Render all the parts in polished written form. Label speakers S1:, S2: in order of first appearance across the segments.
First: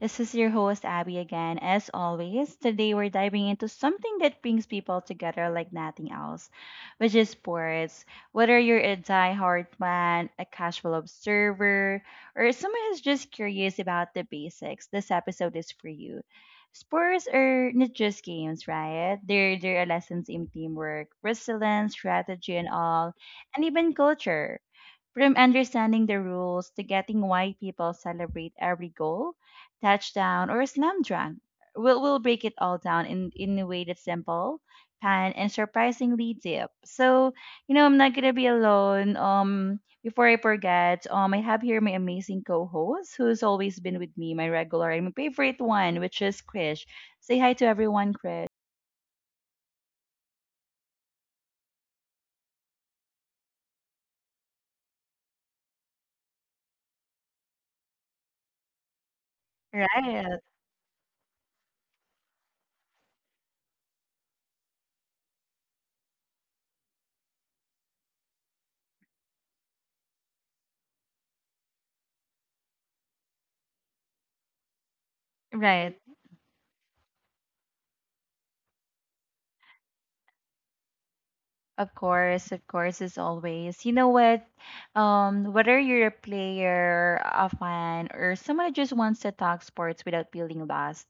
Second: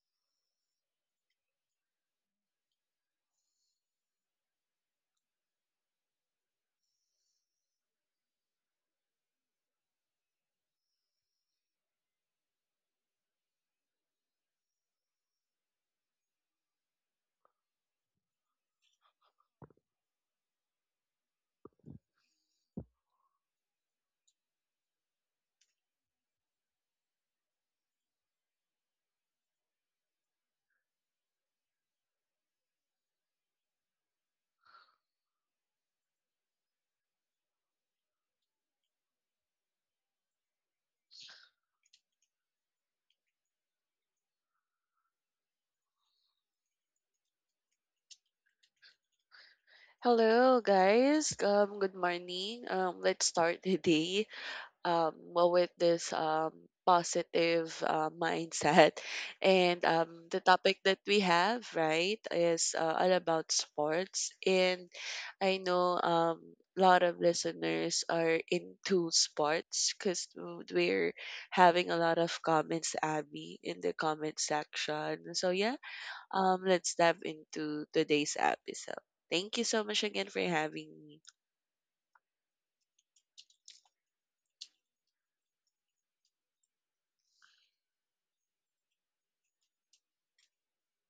S1: This is your host Abby again. As always, today we're diving into something that brings people together like nothing else, which is sports. Whether you're a die-hard fan, a casual observer, or someone who's just curious about the basics, this episode is for you. Sports are not just games, right? They're lessons in teamwork, resilience, strategy, and all, and even culture from understanding the rules to getting why people celebrate every goal, touchdown, or slam dunk, we'll break it all down in a way that's simple, fun, and surprisingly deep. So, I'm not going to be alone. Before I forget, I have here my amazing co-host who's always been with me, my regular and my favorite one, which is Krish. Say hi to everyone, Krish.
S2: Hello, guys. Good morning. Let's start the day well, with this positive mindset. And the
S1: Right,
S2: topic that we have, right, is all about sports. And I know a lot of listeners are into sports because we're having a lot of comments, Abby, in the comment section. So, yeah,
S1: right.
S2: let's dive into today's episode. Thank you so much again for having me.
S1: Of course, as always. You know what? Whether you're a player, a fan, or someone who just wants to talk sports without feeling lost,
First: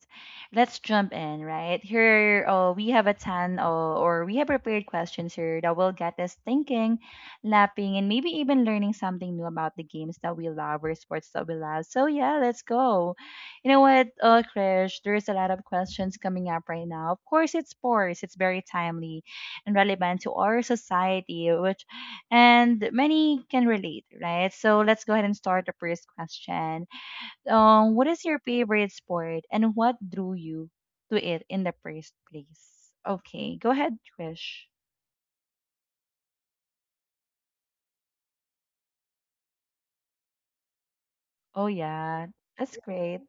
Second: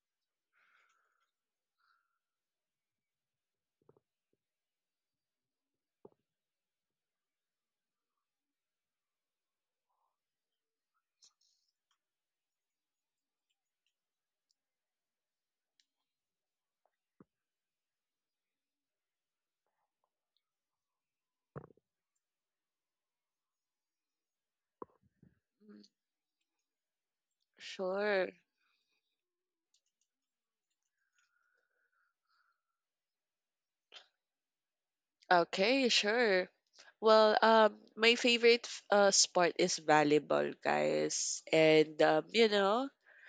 S1: let's jump in, right? Here, we have a ton, or we have prepared questions here that will get us thinking, laughing, and maybe even learning something new about the games that we love or sports that we love. So yeah, let's go. You know what, Krish? There's a lot of questions coming up right now. Of course, it's sports. It's very timely and relevant to our society, which and many can relate, right? So let's go ahead and start the
S2: Mm.
S1: first question. What is
S2: Sure.
S1: your favorite sport and what drew you to it in the first place? Okay, go ahead, Trish.
S2: Okay, sure. Well, my favorite sport is volleyball, guys.
S1: Oh
S2: And
S1: yeah,
S2: you
S1: that's
S2: know,
S1: great.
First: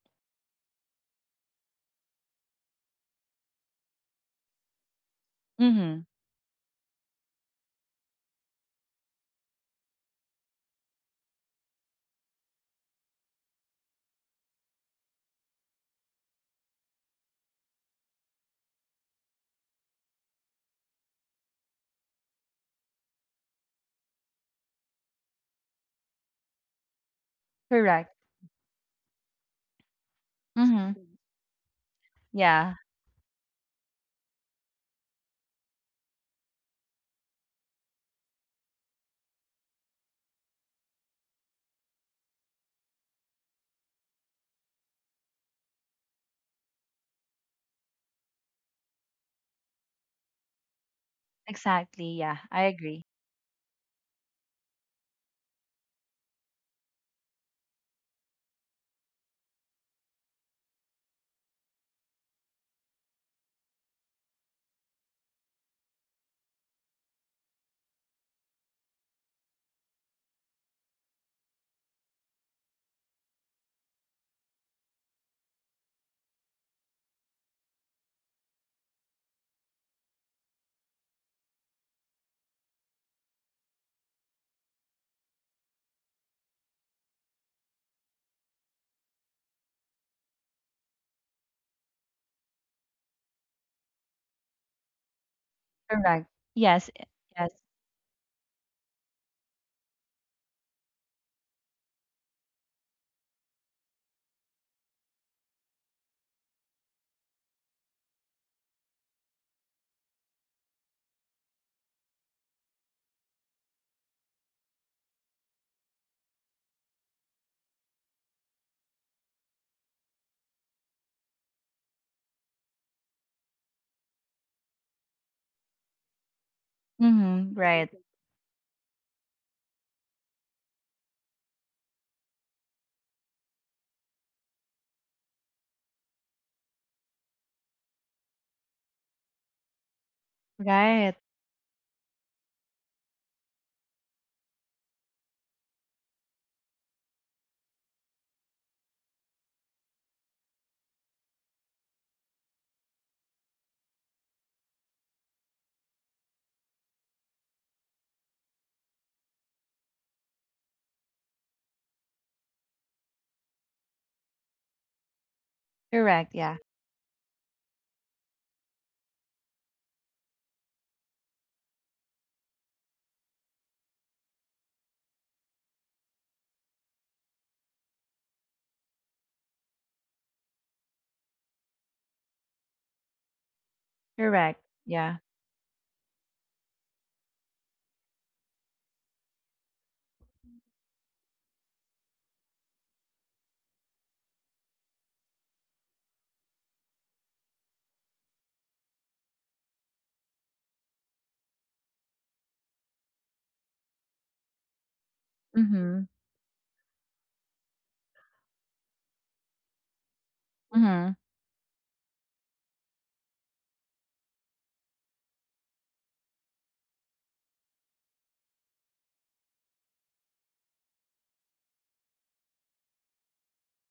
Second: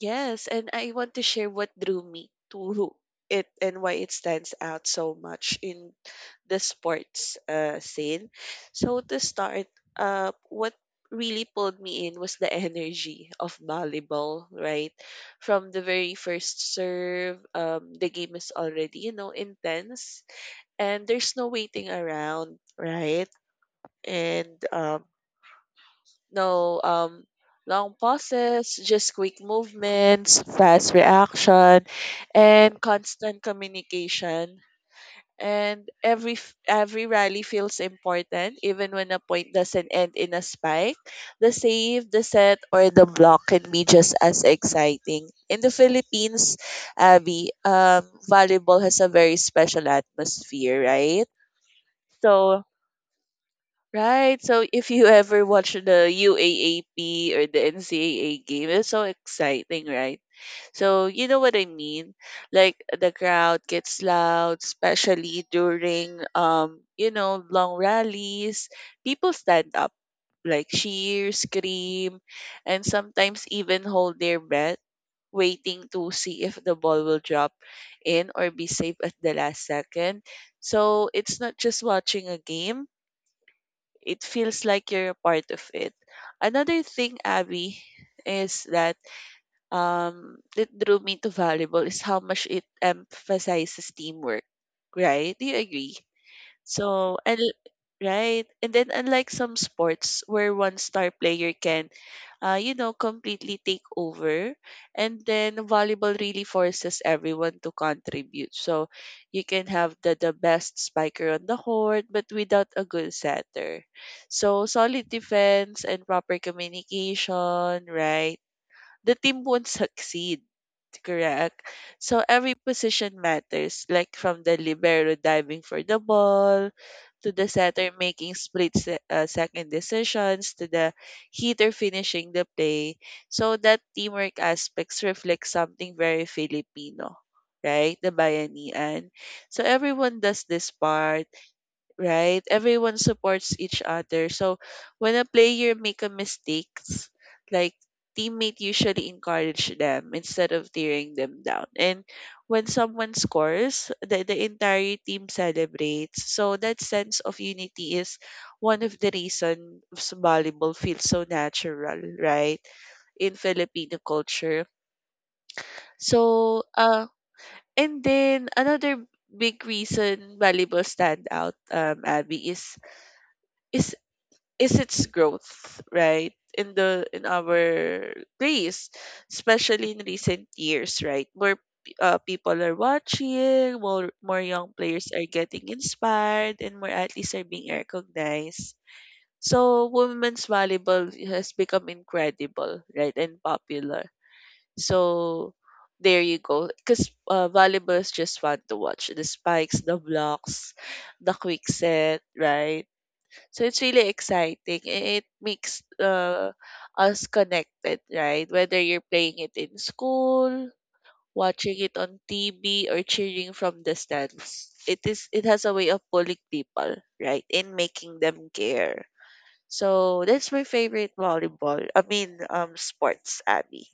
S2: yes, and I want to share what drew me to it and why it stands out so much in
S1: Mm-hmm.
S2: the sports scene. So to start, what really pulled me in was the energy of volleyball, right? From the very first serve, the game is already, you know, intense and there's no waiting around, right? And no, long
S1: Correct.
S2: pauses, just quick movements, fast
S1: Mm-hmm.
S2: reaction,
S1: Yeah,
S2: and constant communication. And every rally feels important, even when a point doesn't end in a spike. The save, the set, or the block can be just as exciting. In the Philippines, Abby, volleyball has a very special atmosphere, right?
S1: exactly. Yeah,
S2: So
S1: I agree.
S2: right. So if you ever watch the UAAP or the NCAA game, it's so exciting, right? So you know what I mean? Like the crowd gets loud, especially during you know, long rallies. People stand up, like cheer, scream, and sometimes even hold their breath, waiting to see if the ball will drop in or be safe at the last second. So it's not just watching a game, it feels like you're a part of it. Another thing, Abby, is that that drew me to volleyball is how much it emphasizes teamwork. Right? Do you agree?
S1: Correct. Yes.
S2: So, and
S1: Yes.
S2: right, and then unlike some sports where one star player can, you know, completely take over, and then volleyball really forces everyone to contribute. So, you can have the best spiker on the court, but without a good setter. So, solid defense and proper communication, right? The team won't succeed. Correct. So every position matters, like from the libero diving for the ball, to the
S1: Mm-hmm.
S2: setter
S1: Right.
S2: making split second decisions, to the hitter finishing the play. So that teamwork aspects reflects something very Filipino, right? The bayanihan. So everyone does this
S1: Right.
S2: part, right? Everyone supports each other. So when a player make a mistakes, like teammate usually encourage them instead of tearing them down. And when someone scores, the entire team celebrates. So that sense of unity is one of the reasons volleyball feels so natural, right? In Filipino culture.
S1: Correct. Yeah.
S2: So uh, and then another big reason volleyball stand out Abby is is its growth, right? In the in our race, especially in recent years, right? More people are watching, more
S1: Correct.
S2: young players
S1: Yeah.
S2: are getting inspired, and more athletes are being recognized. So women's volleyball has become incredible, right, and popular. So there you go, because volleyball is just fun to watch. The spikes, the blocks, the quick set, right? So it's really exciting. It makes
S1: Mm-hmm.
S2: us connected, right? Whether you're playing it in school,
S1: Mm-hmm.
S2: watching it on TV, or cheering from the stands, it is, it has a way of pulling people, right, and making them care. So that's my favorite volleyball. I mean, sports, Abby.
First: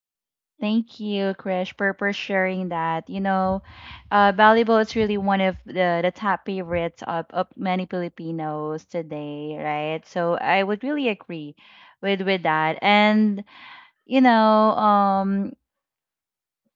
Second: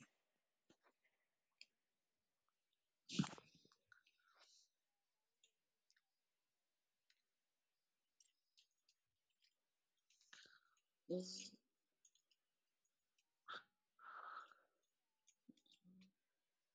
S1: Thank you, Krish, for sharing that. You know, volleyball is really one of the top favorites of many Filipinos today, right? So I would really agree with that. And you know,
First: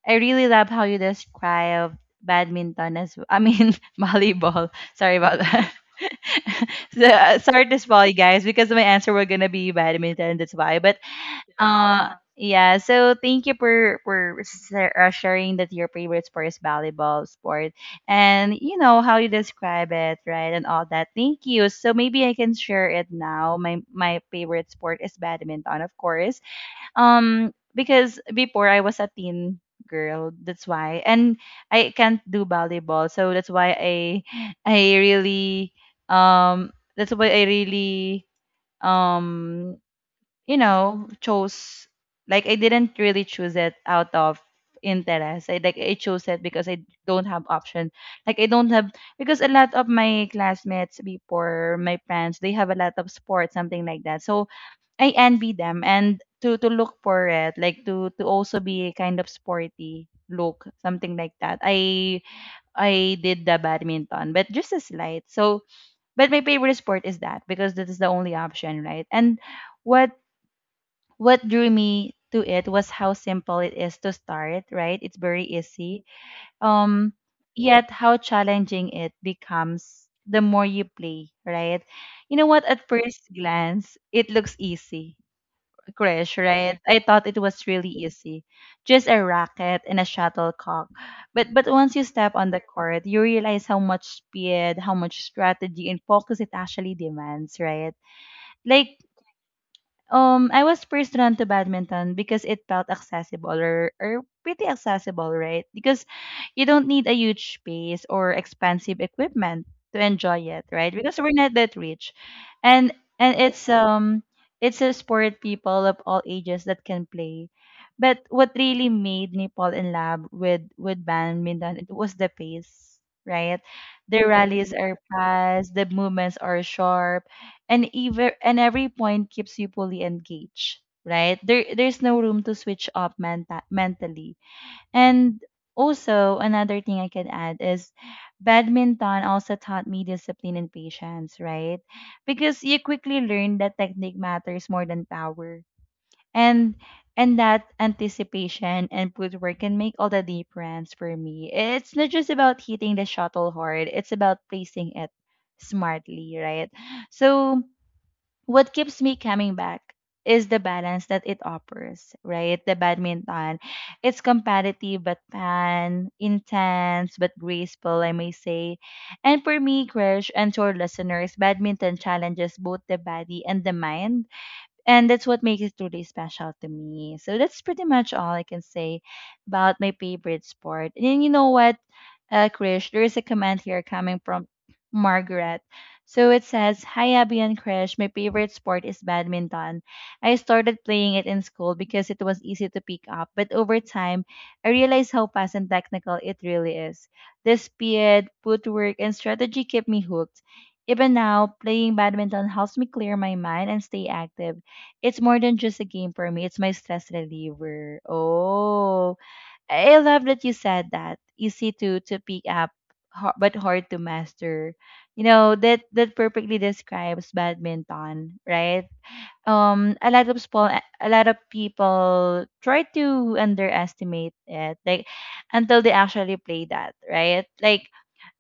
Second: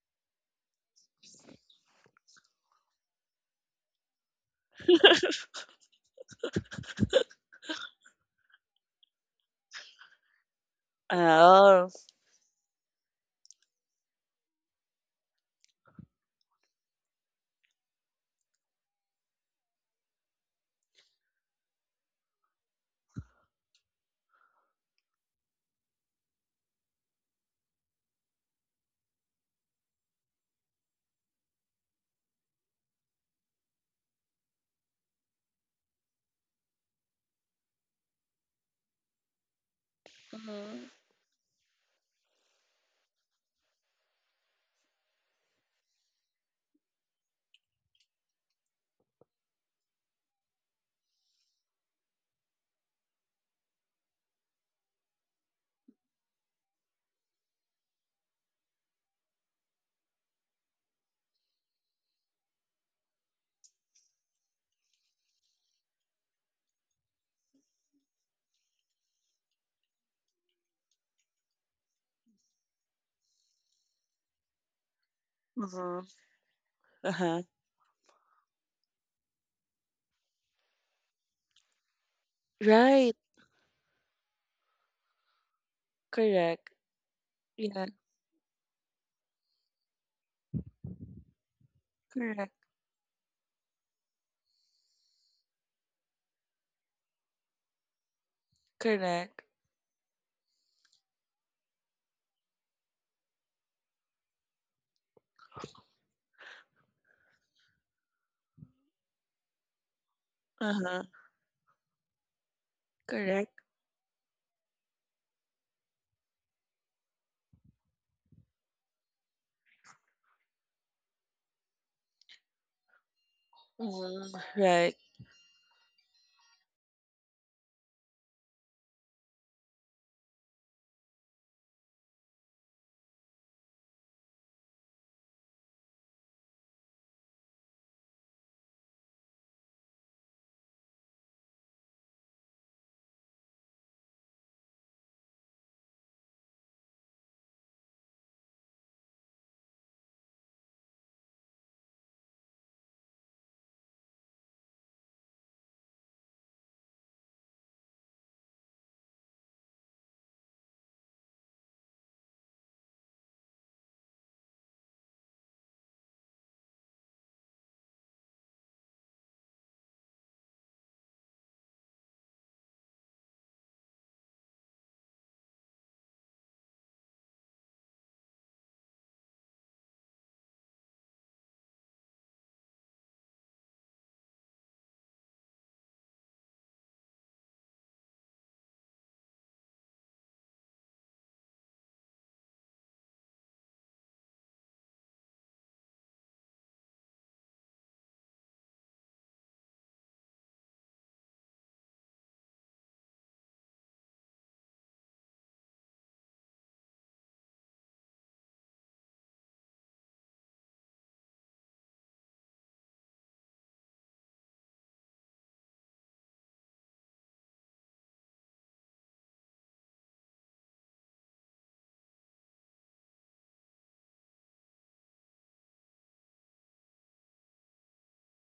S1: I really love how you describe badminton as I mean volleyball. Sorry
S2: Mhm.
S1: about that. So, sorry to spoil you guys because my answer were gonna be badminton. That's why, but
S2: Oh.
S1: yeah. So thank you for sharing that your favorite sport is volleyball sport, and you know how you describe it, right, and all that. Thank you. So maybe I can share it now. My favorite sport is badminton, of course. Because before I was a teen girl, that's why, and I can't do volleyball, so that's why I really um that's why I really um you
S2: Mm-hmm.
S1: know, chose like I didn't really choose it out of interest. I chose it because I don't have option. Like I don't have because a lot of my classmates before my friends, they have a lot of sports, something like that. So I envy them and to look for it, like to also be kind of sporty look, something like that. I did the badminton, but just a slight. So but my favorite sport is that because that is the only option, right? And what what drew me to it was how simple it is to start, right? It's very
S2: Mhm.
S1: easy. Um,
S2: Uh-huh.
S1: Yet how challenging it becomes the more you play, right? You know what? At
S2: Right.
S1: first glance, it looks easy, Krish,
S2: Correct.
S1: right? I thought it was
S2: Yeah.
S1: really easy, just a racket and a shuttlecock. But once you step
S2: Correct.
S1: on the court, you realize how much speed, how much strategy and focus it actually demands, right? Like
S2: Correct.
S1: I was first drawn to badminton because it felt accessible or pretty accessible, right? Because you don't need a huge space or expensive equipment to enjoy it, right?
S2: Uh-huh.
S1: Because we're not that rich. And
S2: Correct.
S1: it's a sport people of all ages that can play. But what really made me fall in love with badminton it was the pace, right? The
S2: Mhm.
S1: rallies
S2: Right.
S1: are fast, the movements are sharp and even and every point keeps you fully engaged, right? There's no room to switch up mentally. And also another thing I can add is badminton also taught me discipline and patience, right? Because you quickly learn that technique matters more than power, and and that anticipation and footwork can make all the difference. For me, it's not just about hitting the shuttle hard, it's about placing it smartly, right? So what keeps me coming back is the balance that it offers, right? The badminton. It's competitive but fun, intense but graceful, I may say. And for me, Krish, and to our listeners, badminton challenges both the body and the mind, and that's what makes it truly special to me. So that's pretty much all I can say about my favorite sport. And you know what, Krish, there is a comment here coming from Margaret. So it says, Hi Abby and Krish, my favorite sport is badminton. I started playing it in school because it was easy to pick up, but over time, I realized how fast and technical it really is. The speed, footwork, and strategy kept me hooked. Even now, playing badminton helps me clear my mind and stay active. It's more than just a game for me. It's my stress reliever. Oh, I love that you said that. Easy to pick up, but hard to master. You know that that perfectly describes badminton, right? Um, a lot of small, a lot of people try to underestimate it, like until they actually play that, right? Like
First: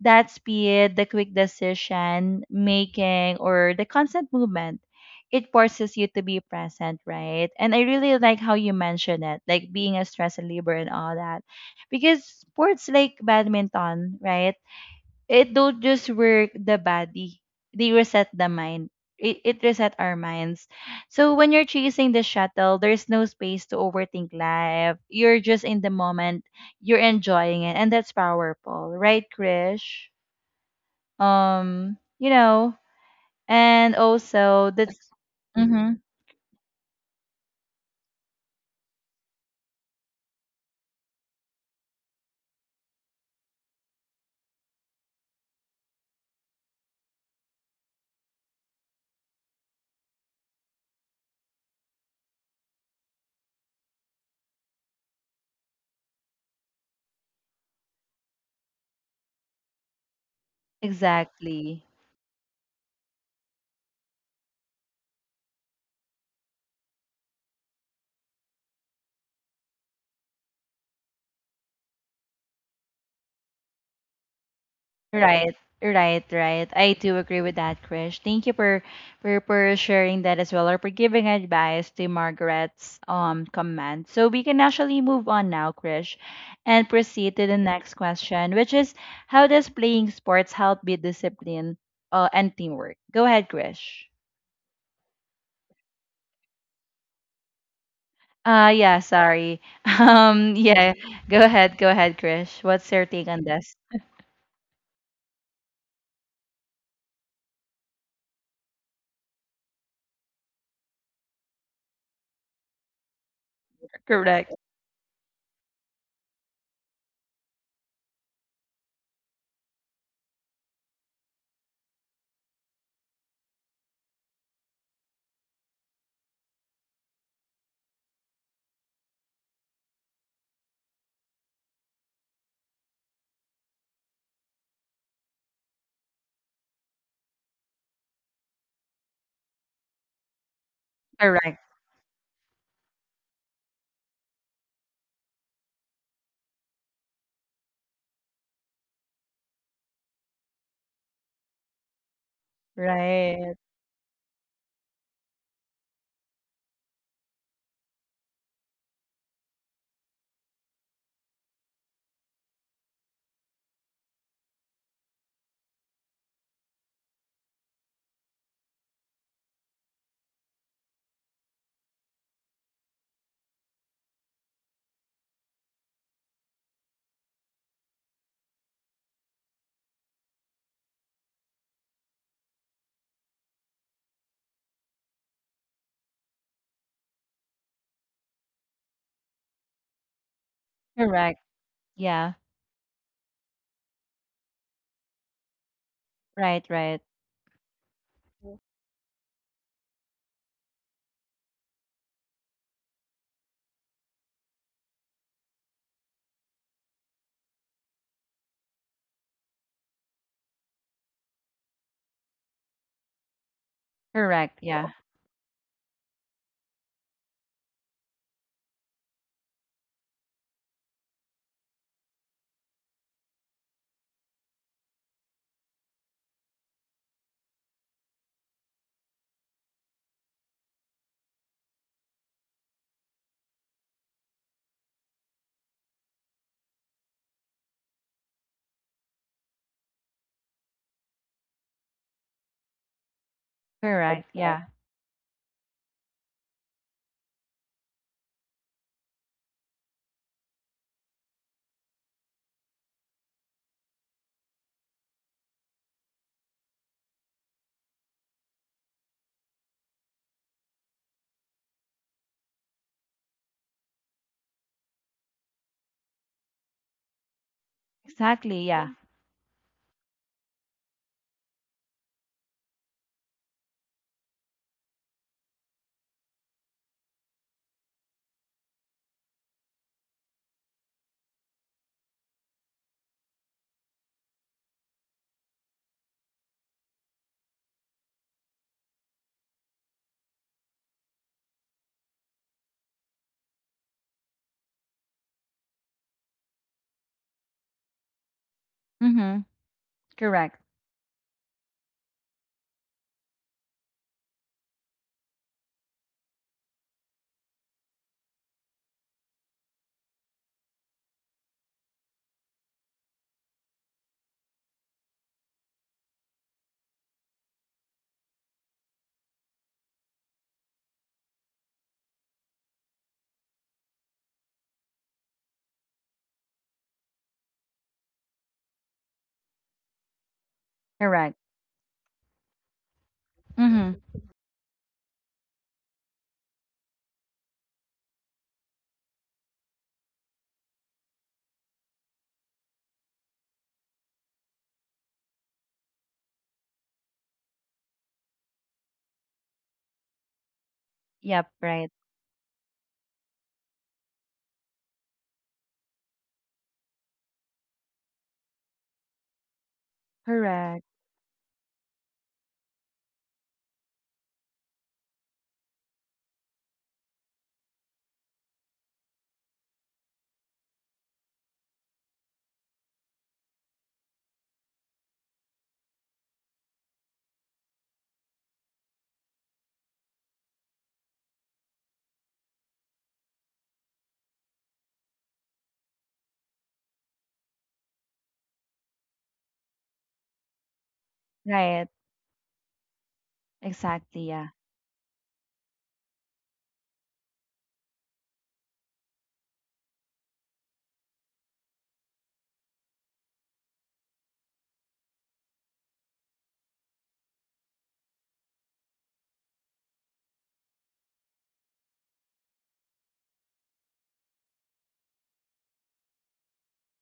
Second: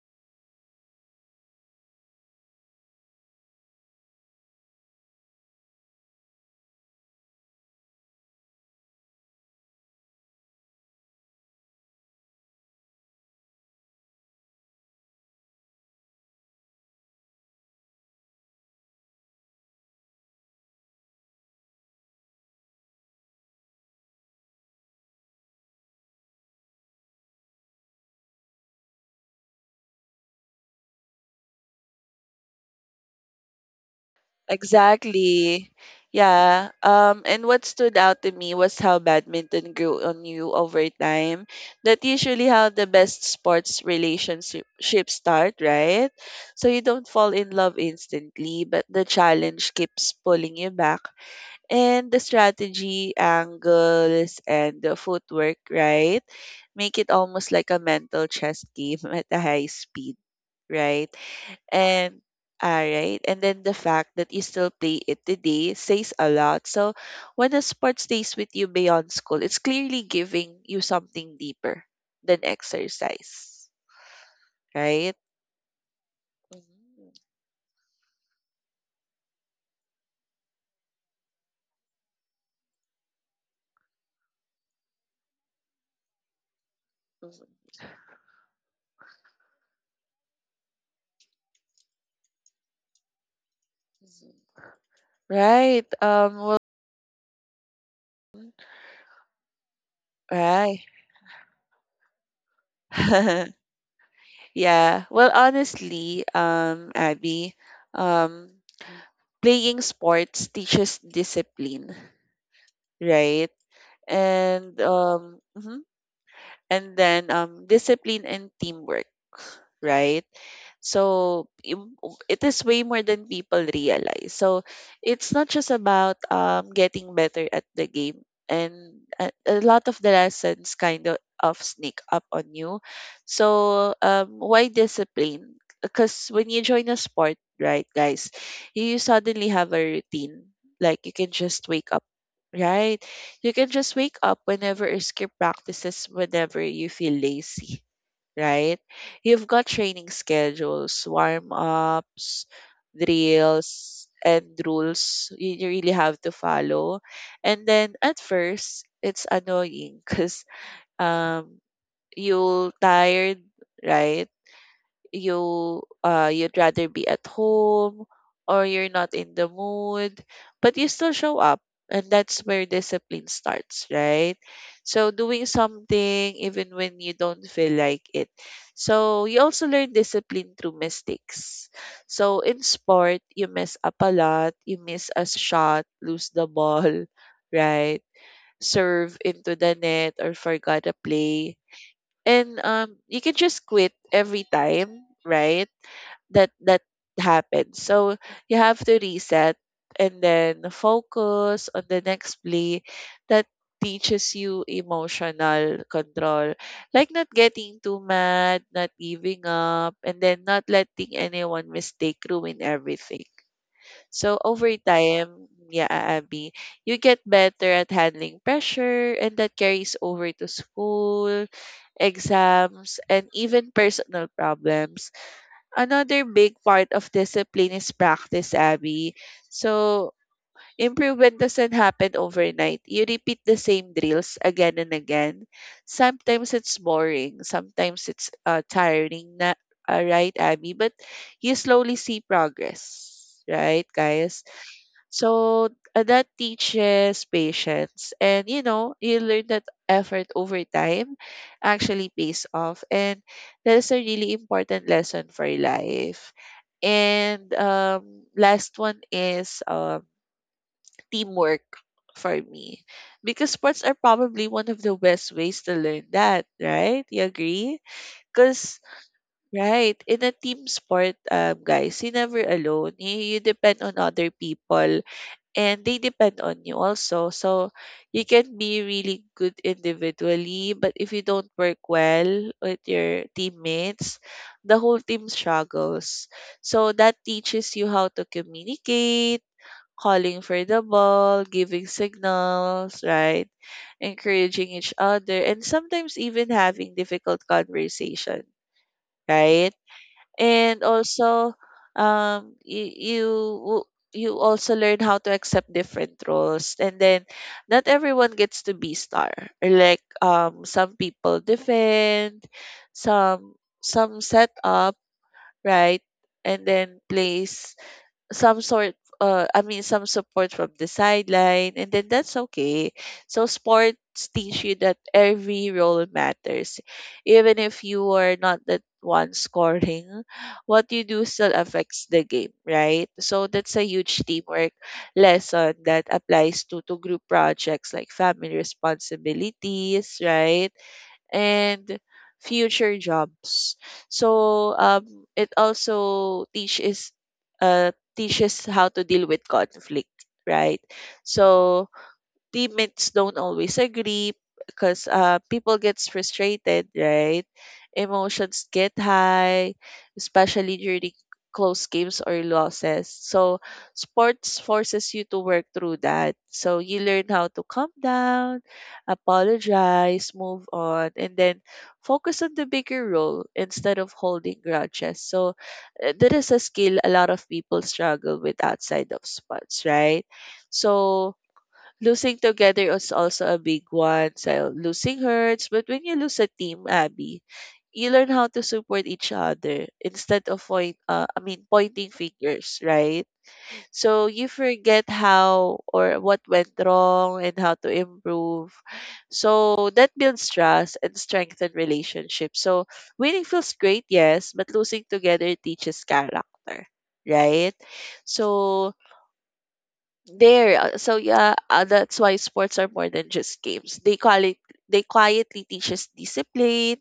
S1: that speed, the quick decision making, or the constant movement, it forces you to be present, right? And I really like how you mentioned it, like being a stress reliever and all that. Because sports like badminton, right? It don't just work the body, they reset the mind. It reset our minds. So when you're chasing the shuttle, there's no space to overthink life. You're just in the moment. You're enjoying it. And that's powerful, right, Krish? um you know and also that's
S2: Exactly.
S1: mm-hmm,
S2: Yeah. And what stood out to me was how badminton grew on you over time. That usually how the best sports relationships start, right? So you don't fall in love instantly, but the challenge keeps pulling you back. And the strategy, angles, and the footwork, right? Make it almost like a mental chess game at a high speed, right?
S1: exactly,
S2: And all right, and then the fact that you still play it today says a lot. So when a sport stays with you beyond school, it's clearly giving you something deeper than exercise, right?
S1: right. Right I
S2: Mhm,
S1: do agree with that, Krish. Thank you for sharing that as well or for giving advice to Margaret's comment. So we can actually move on now, Krish, and proceed to the
S2: mhm,
S1: next question, which is how does playing sports help with discipline and teamwork? Go ahead, Krish.
S2: mhm. Right. Well.
S1: Yeah, sorry.
S2: Right.
S1: Yeah, go ahead, Krish. What's your take on this?
S2: Yeah. Well, honestly, Abby, um, playing sports teaches discipline, right?
S1: Correct.
S2: And mhm. and then discipline and teamwork, right? so im- it is way more than people realize. So it's not just about getting better at the game, and a lot of the lessons kind of sneak up on you. So why discipline? Because when you join a sport, right, guys, you suddenly have a routine. Like you can
S1: Correct.
S2: just wake up, right? You can just wake up whenever or skip practices whenever you feel lazy, right? You've got training schedules, warm ups,
S1: Right.
S2: drills, and rules you really have to follow. And then at first, it's annoying because um, you'll tired, right? you you'd rather be at home or you're not in the mood, but you still show up, and that's where discipline starts, right? So doing something even when you don't feel like it. So you also learn discipline through mistakes. So in sport you mess up a lot, you miss a shot, lose the ball right, serve into the net or forgot a
S1: Correct.
S2: play,
S1: Yeah.
S2: and you can just quit every time, right? that
S1: Right,
S2: that
S1: right.
S2: happens. So you have to reset and then focus on the next play. That teaches you emotional control. Like not getting too mad, not giving up, and then not letting anyone mistake ruin everything. So
S1: Correct.
S2: over
S1: Yeah.
S2: time, yeah, Abby, you get better at handling pressure, and that carries over to school, exams, and even personal problems. Another big part of discipline is practice, Abby. So, improvement doesn't happen overnight. You repeat the same drills again and again. Sometimes it's boring, sometimes it's tiring, na, right, Abby? But you slowly see progress, right,
S1: Correct.
S2: guys?
S1: Yeah.
S2: So that teaches patience. And you know, you learn that effort over time actually pays off. And that is a really important lesson for life. And last one is teamwork for me, because sports are probably one of the best ways to learn that, right? You agree?
S1: Exactly.
S2: Because
S1: Yeah.
S2: right, in a team sport, guys, you're never alone. You depend on other people and they depend on you also. So you can be really good individually, but if you don't work well with your teammates, the whole team struggles. So that teaches you how to communicate, calling for the ball, giving signals, right? Encouraging each other, and sometimes even having difficult conversation,
S1: Mm-hmm.
S2: right?
S1: Correct.
S2: And also, um, you, you w- you also learn how to accept different roles, and then not everyone gets to be star. Like some people defend, some some set up, right? And then plays, some sort I mean some support from the sideline, and then that's okay. So sports teach you that every role matters. Even if you are not the one scoring, what you do
S1: Correct.
S2: still affects the game, right? So that's a
S1: Mm-hmm.
S2: huge teamwork lesson that applies to group projects, like family responsibilities, right? And future jobs. So it also teaches how to deal with conflict, right?
S1: Yep.
S2: So
S1: Right.
S2: teammates don't always agree because people gets frustrated, right? Emotions get high, especially
S1: Correct.
S2: during close games or losses. So sports forces you to work through that, so you learn how to calm down, apologize, move on, and then focus on the bigger role instead of holding grudges. So that is a skill a lot of people struggle with outside of sports, right? So losing together is also a big one. So losing hurts, but when you lose a team, Abby, you learn how to support each other instead of point.
S1: Right.
S2: Pointing fingers, right?
S1: Exactly.
S2: So
S1: Yeah.
S2: you forget how or what went wrong and how to improve. So that builds trust and strengthen relationships. So winning feels great, yes, but losing together teaches character, right? So there so yeah that's why sports are more than just games, they call it, they quietly teach us discipline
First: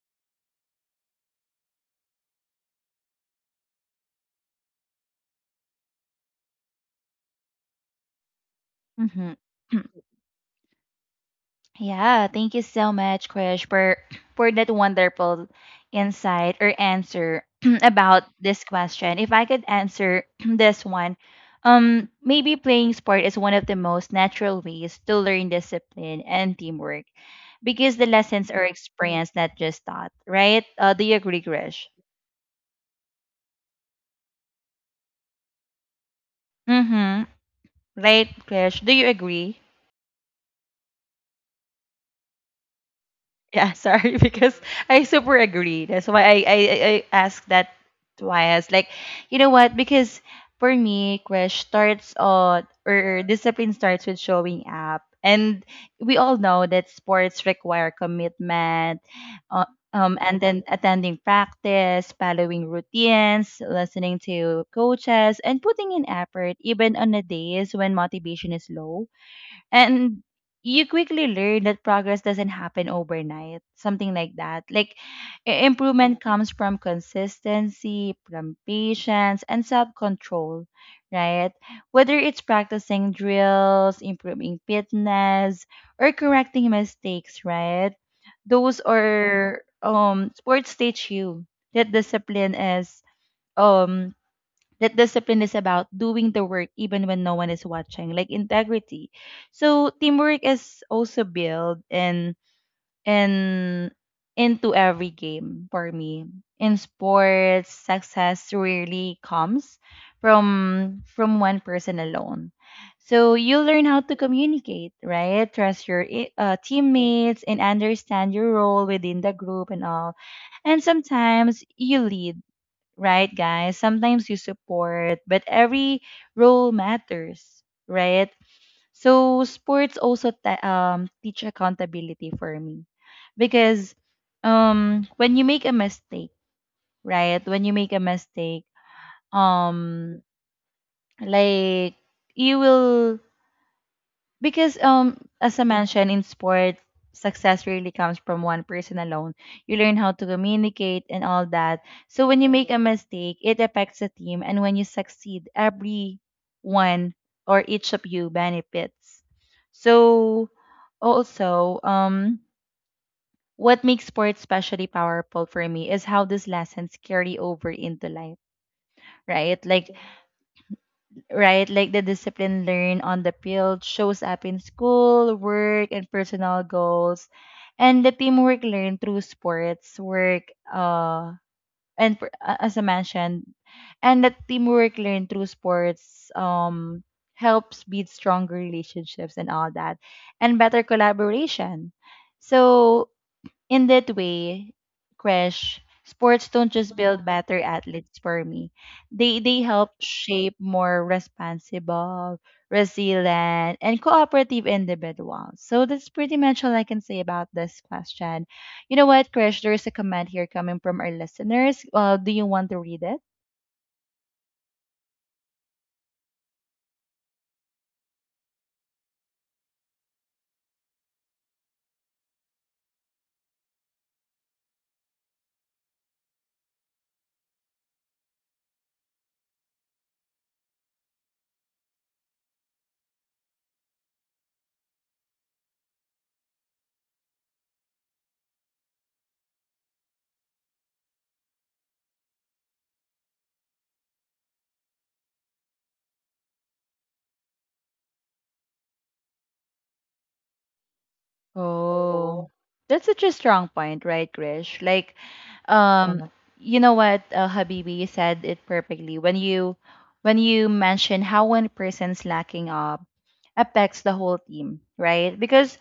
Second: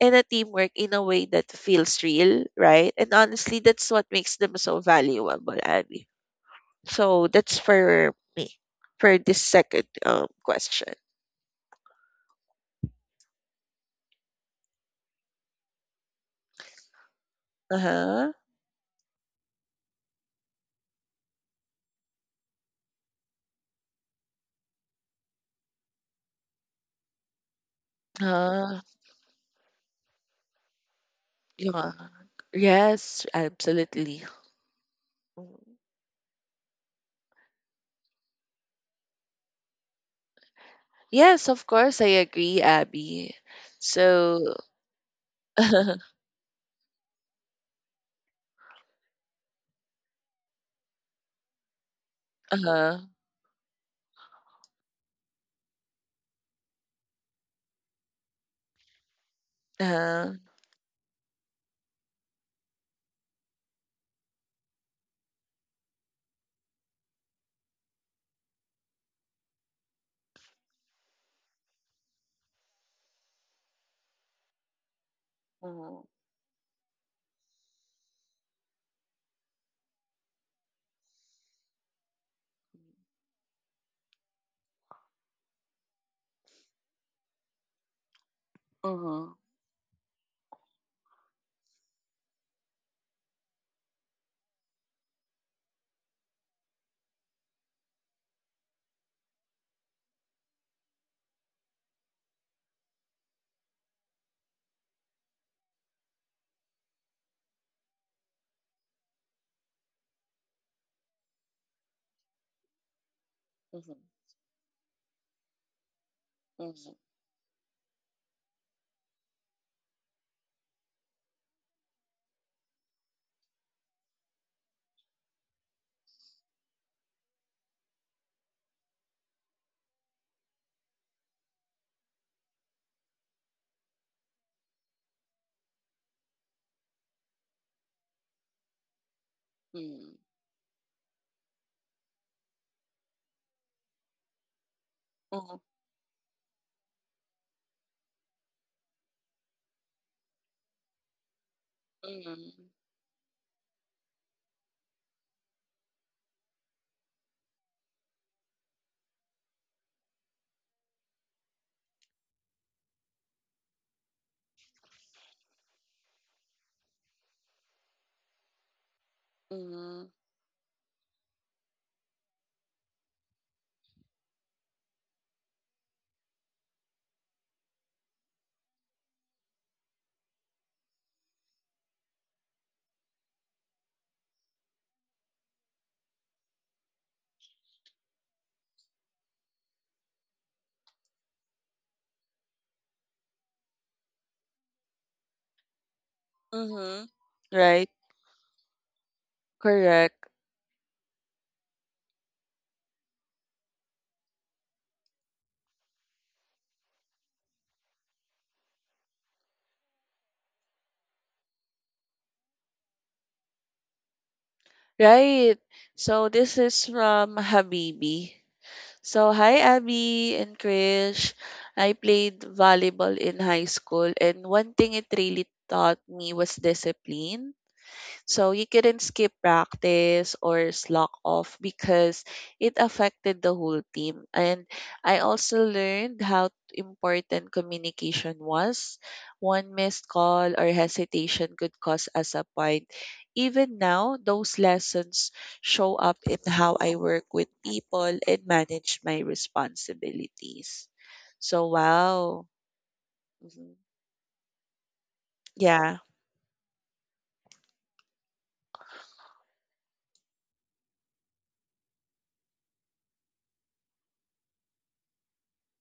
S2: and a teamwork in a way that feels real, right? And honestly, that's what makes them so valuable, Abby. So that's for me, for
S1: Mm-hmm.
S2: this second question.
S1: Yeah, thank you so much, Krish, for that wonderful insight or answer about
S2: Uh-huh.
S1: this question. If I could answer this one, maybe playing sport is one of the most natural ways to learn discipline and teamwork because the lessons are
S2: uh,
S1: experienced, not just taught, right? Do you agree, Krish?
S2: yeah. Yes, absolutely. Mm.
S1: Mm-hmm. Right, Krish? Do you agree?
S2: Yes, of course I agree, Abby.
S1: Yeah, sorry,
S2: So
S1: because I super agree.
S2: uh-huh,
S1: That's why I asked that twice. Like, you know what? Because for me, crush starts on,
S2: uh-huh,
S1: or discipline starts with showing up. And we all know that sports require commitment, uh, and then attending practice, following routines, listening to coaches, and putting in effort, even on the days when motivation is low. And you quickly learn that progress doesn't happen overnight, something like that. Like
S2: uh-huh.
S1: improvement comes from consistency, from patience, and self control, right? Whether it's practicing drills, improving fitness, or correcting mistakes, right? Those
S2: Mhm.
S1: are sports teach you that discipline is um about doing the work even when no one is watching, like integrity. So teamwork is also built in into every game for me. In sports, success really comes from one person alone. So you learn
S2: Mhm.
S1: how to communicate, right, trust your
S2: Mhm.
S1: teammates and understand your role within the group and all. And sometimes you lead, right, guys? Sometimes you support, but every role matters, right? So sports also teach accountability for me because when you make a mistake, right? When you make a mistake,
S2: Mhm.
S1: um like you will because as
S2: Mhm.
S1: I mentioned, in sport, success really comes from one person alone. You learn how to communicate and all that. So when you make
S2: Mhm.
S1: a mistake, it affects the team, and when you succeed, everyone or each of you benefits. So also, what makes sports especially powerful for me is how these lessons carry over into life, right?
S2: Mhm.
S1: Like the discipline learned on the field shows up in school, work, and personal goals. And the teamwork learned through sports, work, uh, as I mentioned, and the teamwork learned through sports helps build stronger relationships and all that, and better collaboration. So in that way, Crash, sports don't just
S2: Mhm.
S1: build better
S2: Right.
S1: athletes for me. They help
S2: Correct.
S1: shape more responsible, resilient, and cooperative individuals. So that's pretty much all I can say about this question. You know what, Crash? There's a comment here coming from our listeners. Do you want to read it?
S2: Right. So this is from Habibi. So hi Abby and Krish. I played volleyball in high school and one thing it really taught me was discipline. So you couldn't skip practice or slack off because it affected the whole team. And I also learned how important communication was. One missed call or hesitation could cause us a point. Even now, those lessons show up in how I work with people and manage my responsibilities. So, wow.
S1: Oh, that's such a strong
S2: Mhm.
S1: point, right, Krish?
S2: Yeah.
S1: Um, Mhm. You know what, Habibi, you said it perfectly. When you mention how one person's lacking up affects the whole team, right? Because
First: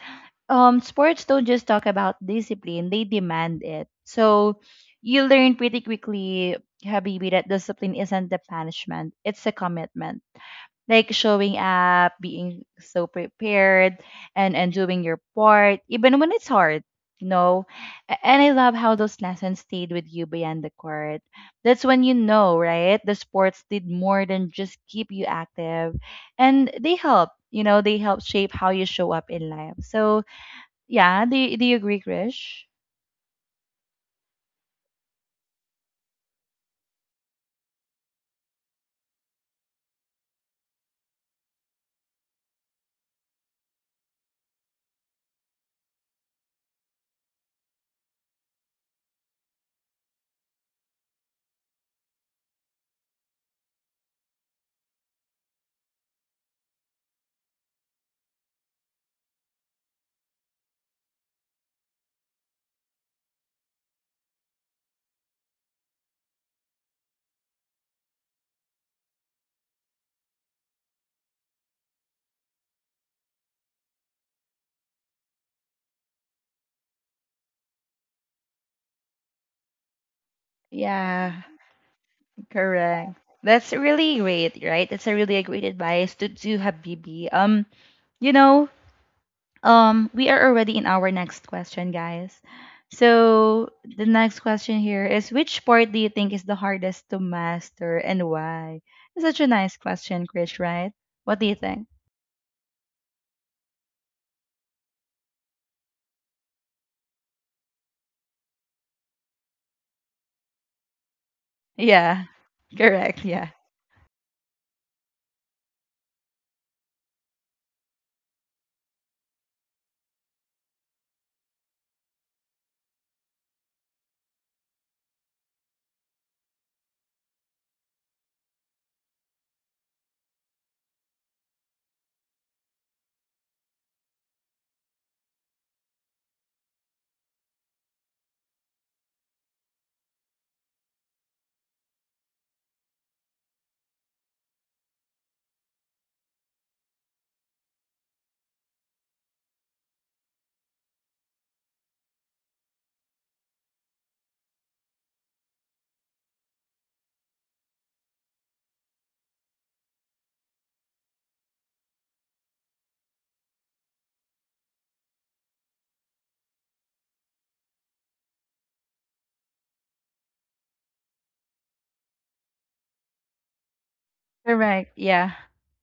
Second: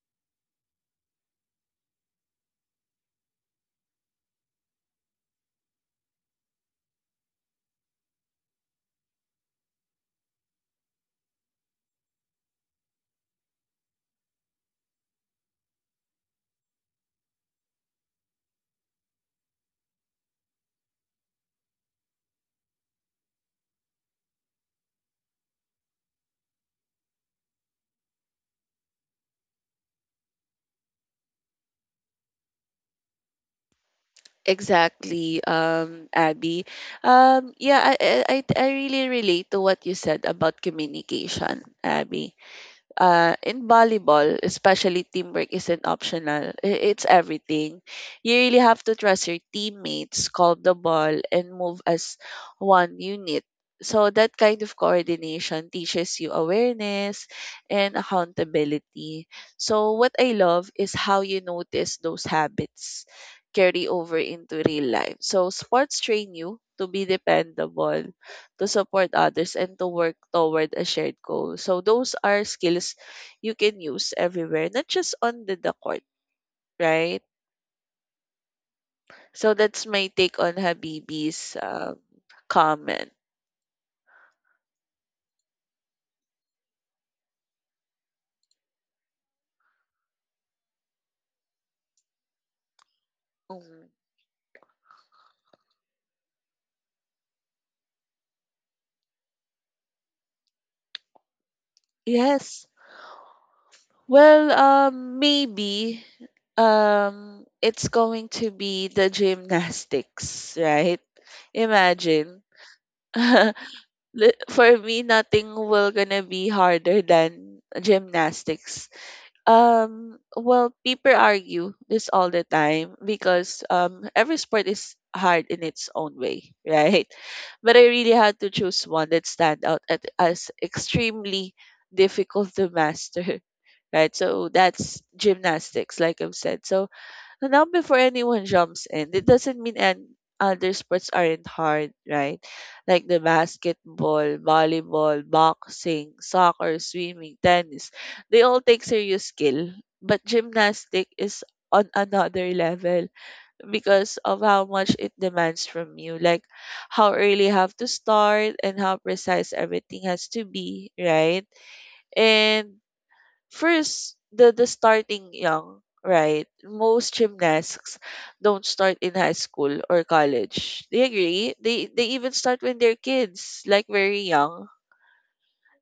S1: sports don't just talk about discipline, they demand it. So you learn pretty quickly, Habibi, that discipline isn't the punishment, it's a commitment. Like showing up, being so prepared, and doing your part even when it's hard you know and I love how those lessons stayed with you beyond the court. That's when you know, right, the sports did more than just keep you active, and they help, you know, they help shape how you show up in life. So yeah, do you agree, Krish?
S2: Exactly, Abby. Yeah, I really relate to what you said about communication, Abby, in volleyball, especially teamwork isn't optional. It's everything. You really have to trust your teammates, call the ball, and move as one unit. So that kind of coordination teaches you awareness and accountability. So what I love is how you notice those habits carry over into real life. So sports train you to be dependable, to support others, and to work toward a shared goal. So those are skills you can use everywhere, not just on the court, right? So that's my take on
S1: Yeah,
S2: Habibi's comment.
S1: correct. That's really great, right? That's a really a great advice to Habibi. Um, you know, we are already in our next question, guys. So
S2: Mm.
S1: the next question here is which part do you think is the hardest to master and why? It's such a nice question, Krish, right? What do you think?
S2: Yes. Well, maybe it's going to be the gymnastics, right?
S1: Yeah.
S2: Imagine.
S1: Correct, yeah.
S2: Li- For me, nothing will gonna be harder than gymnastics. Well, people argue this all the time because every sport is hard in its own way, right? But I really had to choose one that stand out as extremely difficult to master, right? So that's gymnastics, like I've said. So now before anyone jumps in, it doesn't mean and other sports aren't hard, right? Like the basketball, volleyball, boxing, soccer, swimming, tennis. They all take serious skill. But gymnastic is on another level because of how much it demands from you. Like how early you have to start and how precise everything has to be, right? And first, the starting young, right? Most gymnasts don't start in high school or college. Do you agree? They even start when they're kids, like very young,
S1: Correct, yeah.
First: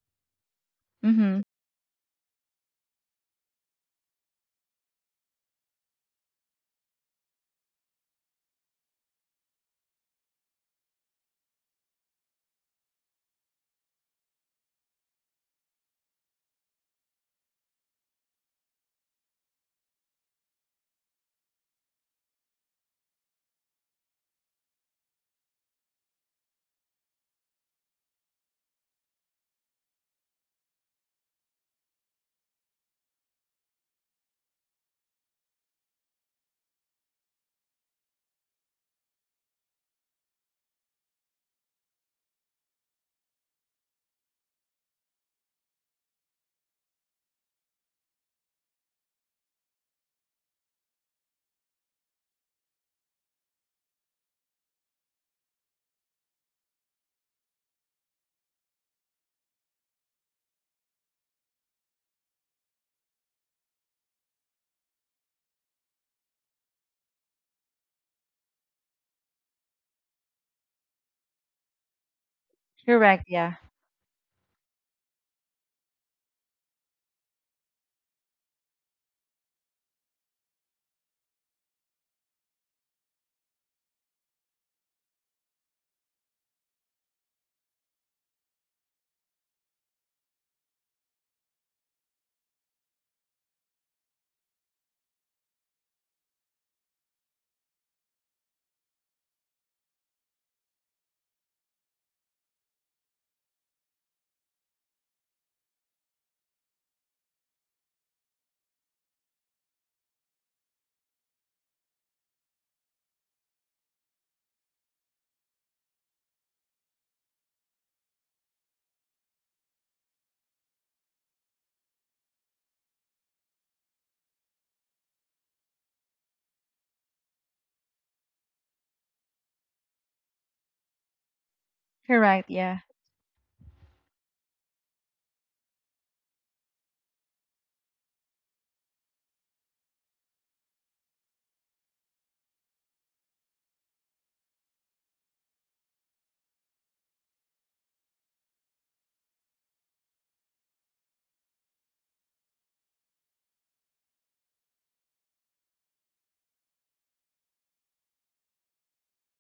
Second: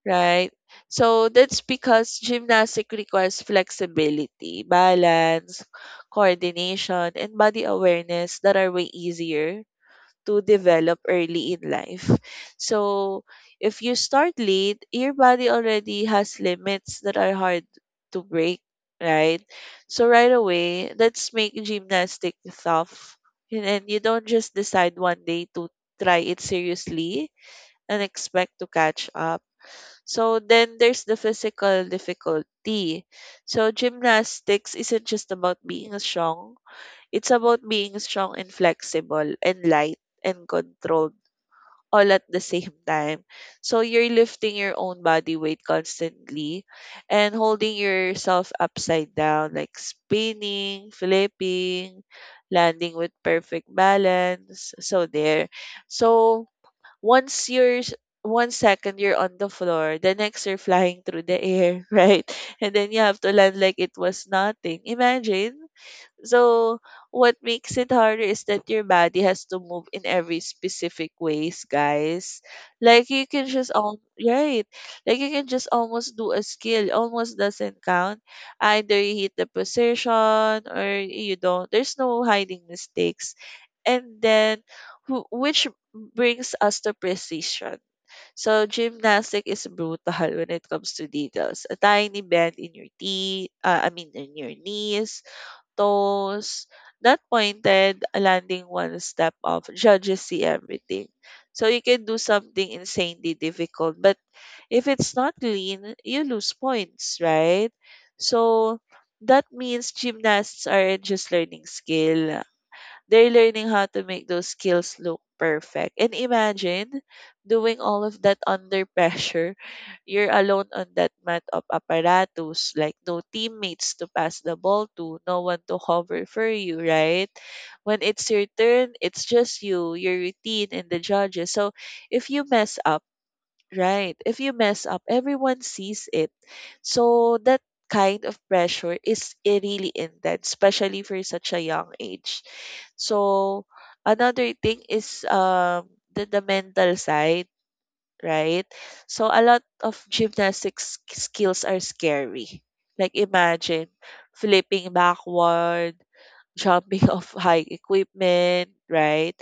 S2: right? So
S1: Mm-hmm.
S2: that's because gymnastic requires flexibility, balance, coordination, and body awareness that are way easier to develop early in life. So if you start late, your body already has limits that are hard to break, right? So right away, let's make gymnastic tough. And then you don't just decide one day to try it seriously and expect to catch up. So then there's the physical difficulty. So gymnastics isn't just about being strong, it's about being strong and flexible and light and controlled all at the same time. So you're lifting your own body weight constantly and holding yourself upside down, like spinning, flipping, landing with perfect balance. So there. So once you're s- one second you're on the floor, the next you're flying through the air, right? And then you have to land like it was nothing. Imagine, so what makes it harder is that your body has to move in every specific ways, guys. Like
S1: Correct,
S2: you can
S1: yeah.
S2: just all right. Like you can just almost do a skill. Almost doesn't count. Either you hit the position or you don't. There's no hiding mistakes. And then which brings us to precision. So gymnastic is brutal when it comes to details. A tiny bend in your knee, I mean in your knees, toes, not pointed, landing one step off. Judges see everything. So you can do something insanely difficult, but if it's not lean, you lose points, right? So that means gymnasts are just learning skill. They're learning how to make those skills look perfect. And imagine doing all of that under pressure. You're alone on that mat of apparatus, like no teammates to pass the ball to, no one to cover for you, right? When it's your turn, it's just you, your routine, and the judges. So if you
S1: Correct,
S2: mess
S1: yeah.
S2: up, right. If you mess up, everyone sees it. So that kind of pressure is really intense, especially for such a young age. So another thing is the mental side, right? So a lot of gymnastics skills are scary. Like imagine flipping backward, jumping off high equipment, right?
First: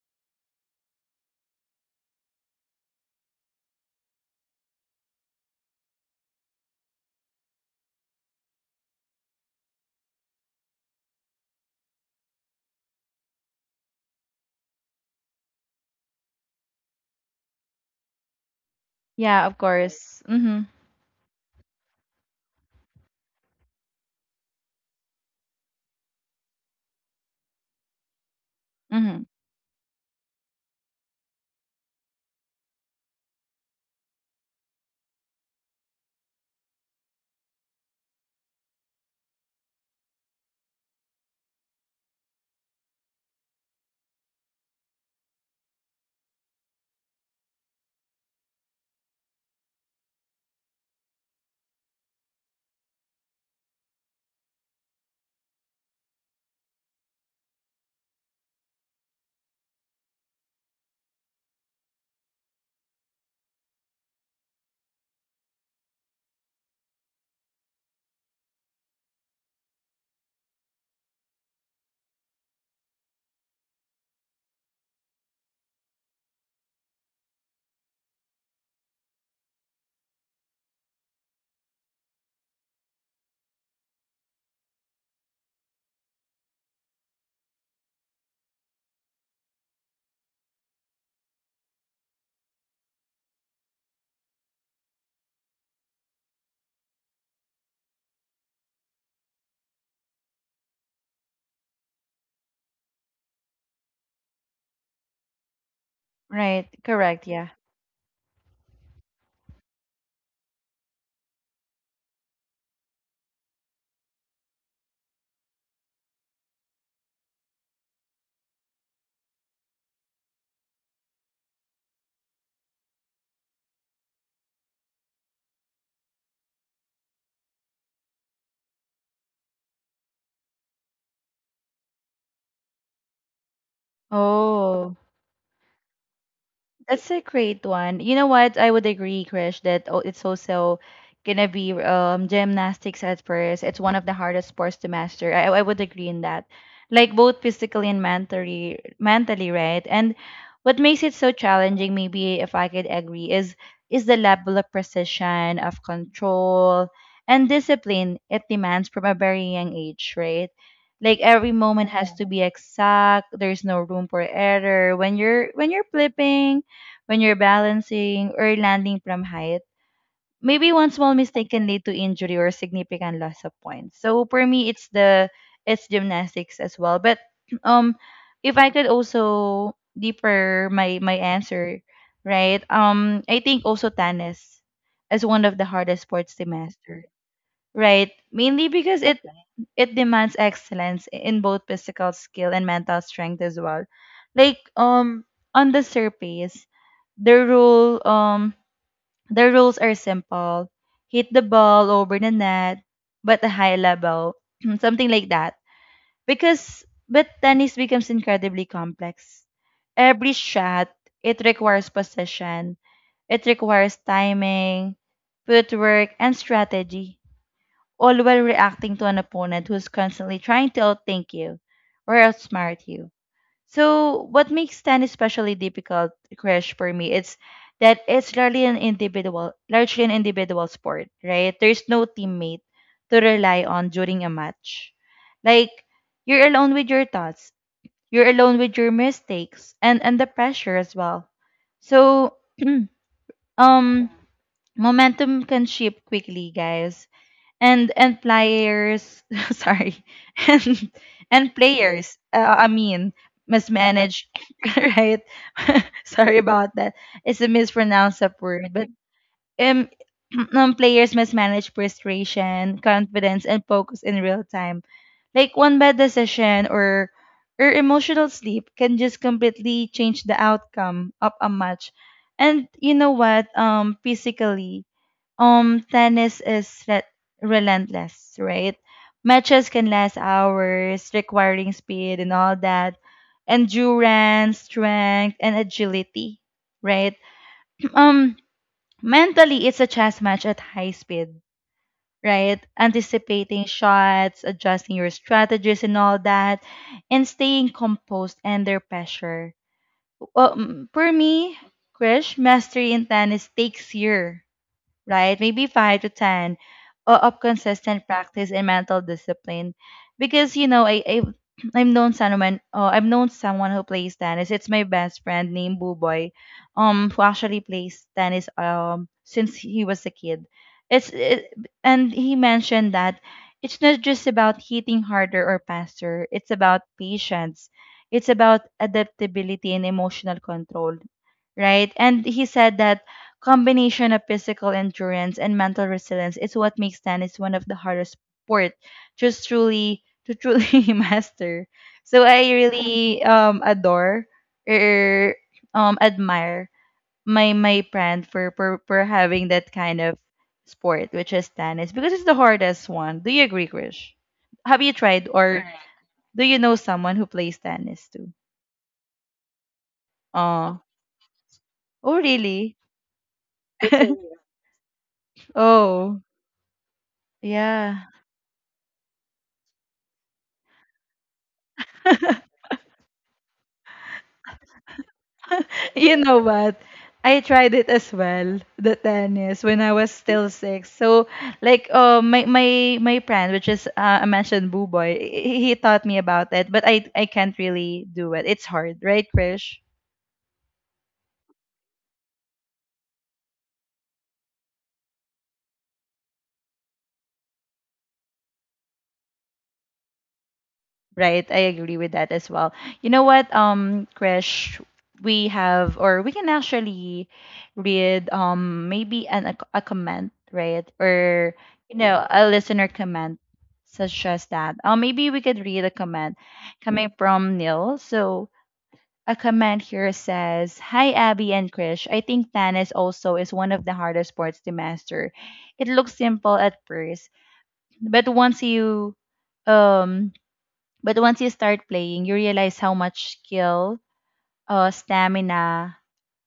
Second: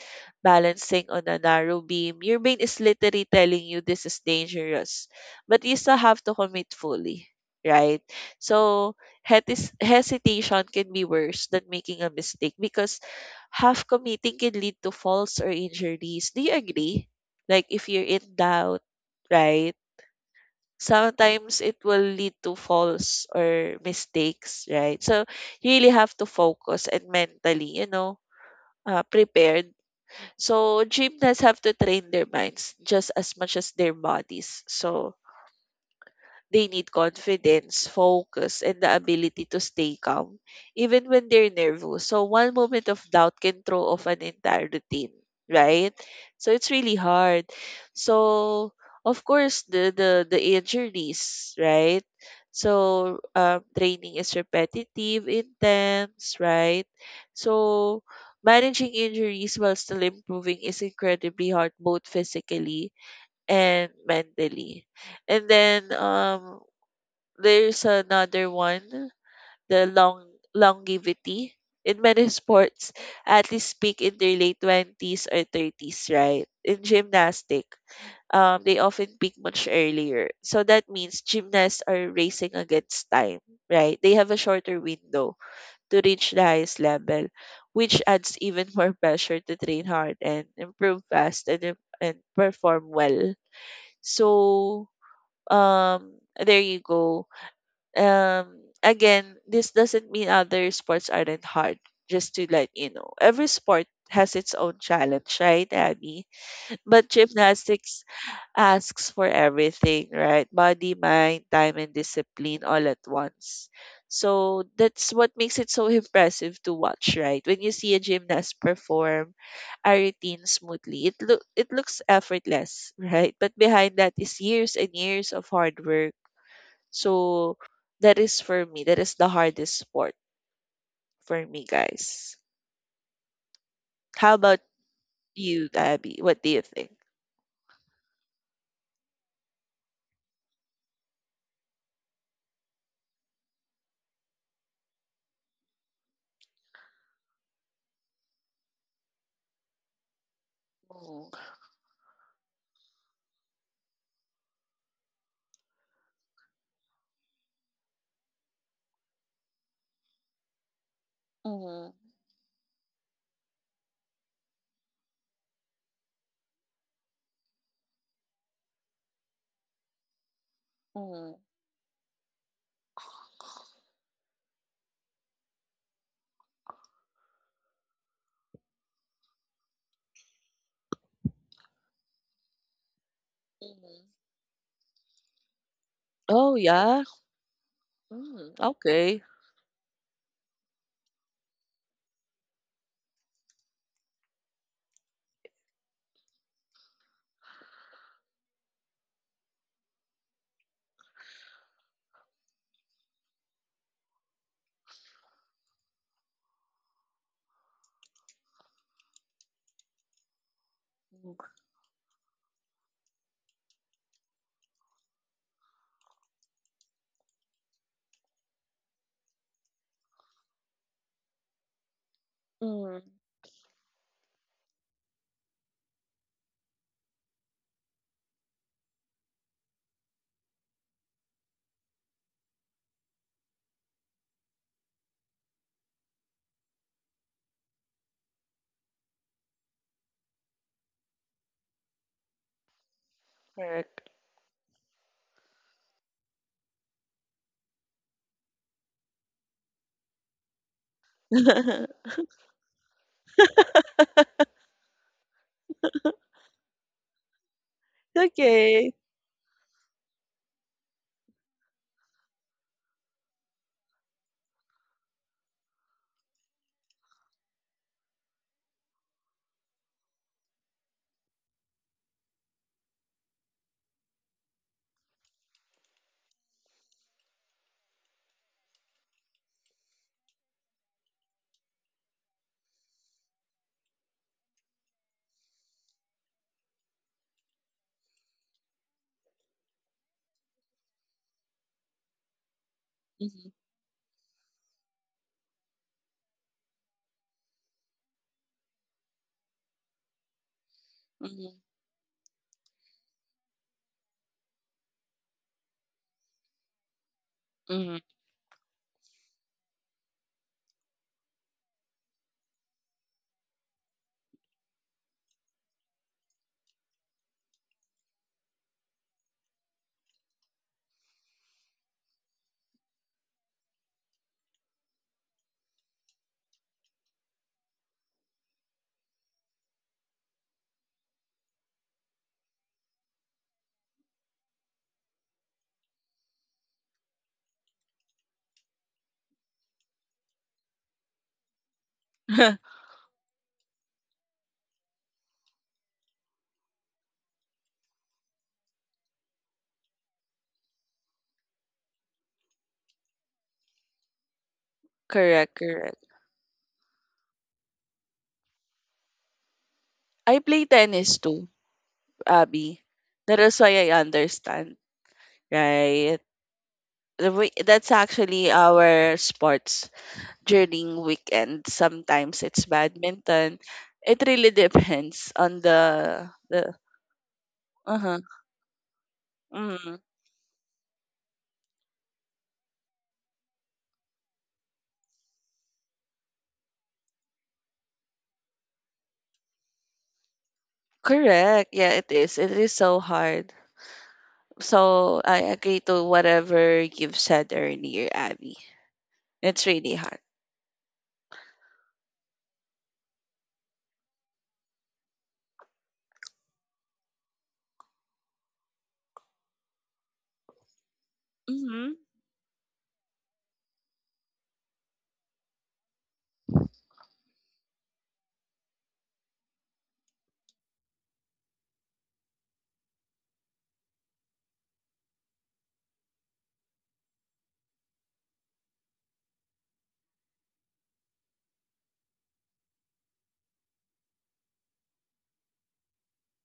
S2: Balancing on a narrow beam. Your brain is literally telling you this is dangerous, but you still have to commit fully, right? So hesitation can be worse than making a mistake because half committing can lead to falls or injuries. Do you agree? Like if you're in doubt,
S1: Yeah, of
S2: right?
S1: course. Mm-hmm.
S2: Sometimes it will lead to falls or mistakes, right? So you really have to focus and mentally,
S1: Mm-hmm.
S2: prepared. So gymnasts have to train their minds just as much as their bodies. So they need confidence, focus, and the ability to stay calm, even when they're nervous. So one moment of doubt can throw off an entire routine, right? So it's really hard. So, of course, the injuries, right? So, training is repetitive, intense, right? So managing injuries while still improving is incredibly hard, both physically and mentally. And then there's another one, the long longevity. In many sports, athletes peak in their late 20s or 30s, right? In gymnastic, they often peak much earlier. So that means gymnasts are racing against time, right? They have a shorter window to reach the highest level, which adds even more pressure to train hard and improve fast and perform well. So there you go. Again, this doesn't mean other sports aren't hard, just to let you know every sport has its own challenge, right, Abby?
S1: Right.
S2: But
S1: Correct. Yeah.
S2: gymnastics asks for everything, right? Body, mind, time, and discipline all at once. So that's what makes it so impressive to watch, right? When you see a gymnast perform a routine smoothly, it looks effortless, right? But behind that is years and years of hard work. So that is for me. That is the hardest sport for me, guys. How about
S1: Oh.
S2: you, Abby? What do you think?
S1: That's a great one. You know what? I would agree, Krish, that it's also gonna be gymnastics at first. It's one of the hardest sports to master. I would agree in that. Like both physically and mentally, right? And what makes it
S2: Mm.
S1: so challenging, maybe if I could agree, is the level of precision, of control, and discipline it demands from a very young age, right? Like every moment
S2: Mm.
S1: has, yeah, to be exact. There's no room for error when you're flipping, when you're balancing or landing from height. Maybe one small
S2: Mm.
S1: mistake can lead to injury or significant loss of points. So for me, it's gymnastics as well. But um, if I could also deeper my answer, right? I think also
S2: Mm.
S1: tennis is one of the hardest sports to
S2: Oh, yeah.
S1: master. Right.
S2: Mm,
S1: Mainly because it
S2: okay.
S1: it demands excellence in both physical skill and mental strength as well. Like on the surface, the rule um the rules are simple. Hit the ball over the net, but a high level. Something like that. Because but tennis becomes incredibly complex. Every shot,
S2: Mm.
S1: it requires possession. It requires timing, footwork, and strategy, all while reacting to an opponent who's constantly trying to outthink you or outsmart you.
S2: Mm.
S1: So what makes Stan especially difficult, Crash, for me, it's that it's largely an individual sport, right? There's no teammate to rely on during a match. Like you're alone with your thoughts, you're alone with your mistakes, and the pressure as well. So, um,
S2: Correct.
S1: momentum can shift quickly, guys, and players sorry and and players I mean mismanaged right sorry about that, it's a mispronounce of word. But
S2: Okay.
S1: um, players mismanage frustration, confidence, and focus in real time. Like one bad decision or emotional sleep can just completely change the outcome of a match. And you know what, physically, tennis is relentless, right? Matches can last hours, requiring speed and all that, endurance, strength, and agility, right? um, mentally, it's a chess match at high speed, right?
S2: Mhm.
S1: Anticipating shots, adjusting your strategies, and all that, and staying composed under pressure. For me,
S2: Mhm.
S1: Krish, mastery in tennis takes years, right? Maybe five to 10 of
S2: Mhm.
S1: consistent practice and mental discipline. Because, you know, I've known someone who plays tennis. It's my best friend named Boo Boy, who actually plays tennis, since he was a kid. It's, it, and he mentioned that it's not just about hitting harder or faster. It's about patience. It's about adaptability and emotional control, right? And he said that combination of physical endurance and mental resilience is what makes tennis one of the hardest sport to truly master. So I really adore or admire my friend for, for having that kind of sport, which is tennis, because it's the hardest one. Do you agree, Krish? Have you tried
S2: Correct.
S1: or
S2: Correct.
S1: do you know someone who plays tennis too?
S2: I play
S1: Oh,
S2: tennis too,
S1: oh really?
S2: Abby. That is why I understand, right?
S1: Oh,
S2: The week, that's
S1: yeah.
S2: actually our sports during weekend. Sometimes it's badminton. It really depends on
S1: You know
S2: the
S1: what? I tried it as
S2: uh-huh.
S1: well, the tennis, when I
S2: Mm,
S1: was still six. So, like, my my friend, which is a mentioned Boo Boy, he taught me about it, but I can't really do it. It's hard, right, Krish?
S2: correct. Yeah, it is. It is so hard. So I agree to whatever you've said earlier, Abby. It's really hard.
S1: Right, I agree with that as well. You know what, Krish, we have or we can actually read maybe an a comment, right? Or
S2: Mm-hmm.
S1: you know, a listener comment such as that. Or maybe we could read a comment coming from Neil. So a comment here says, "Hi Abby and Krish. I think tennis also is one of the hardest sports to master. It looks simple at first, but once you um but once you start playing, you realize how much skill, stamina,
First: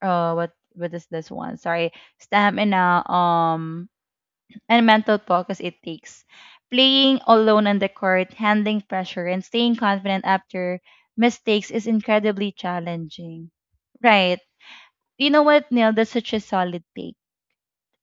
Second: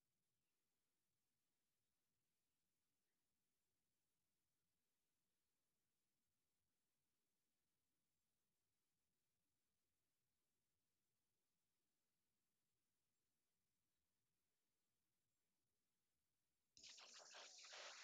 S1: uh, what what is this one? Sorry, stamina, and mental focus it takes. Playing alone on the court, handling pressure, and staying confident after mistakes is incredibly challenging." Right. You know what, Neil? That's such a solid take.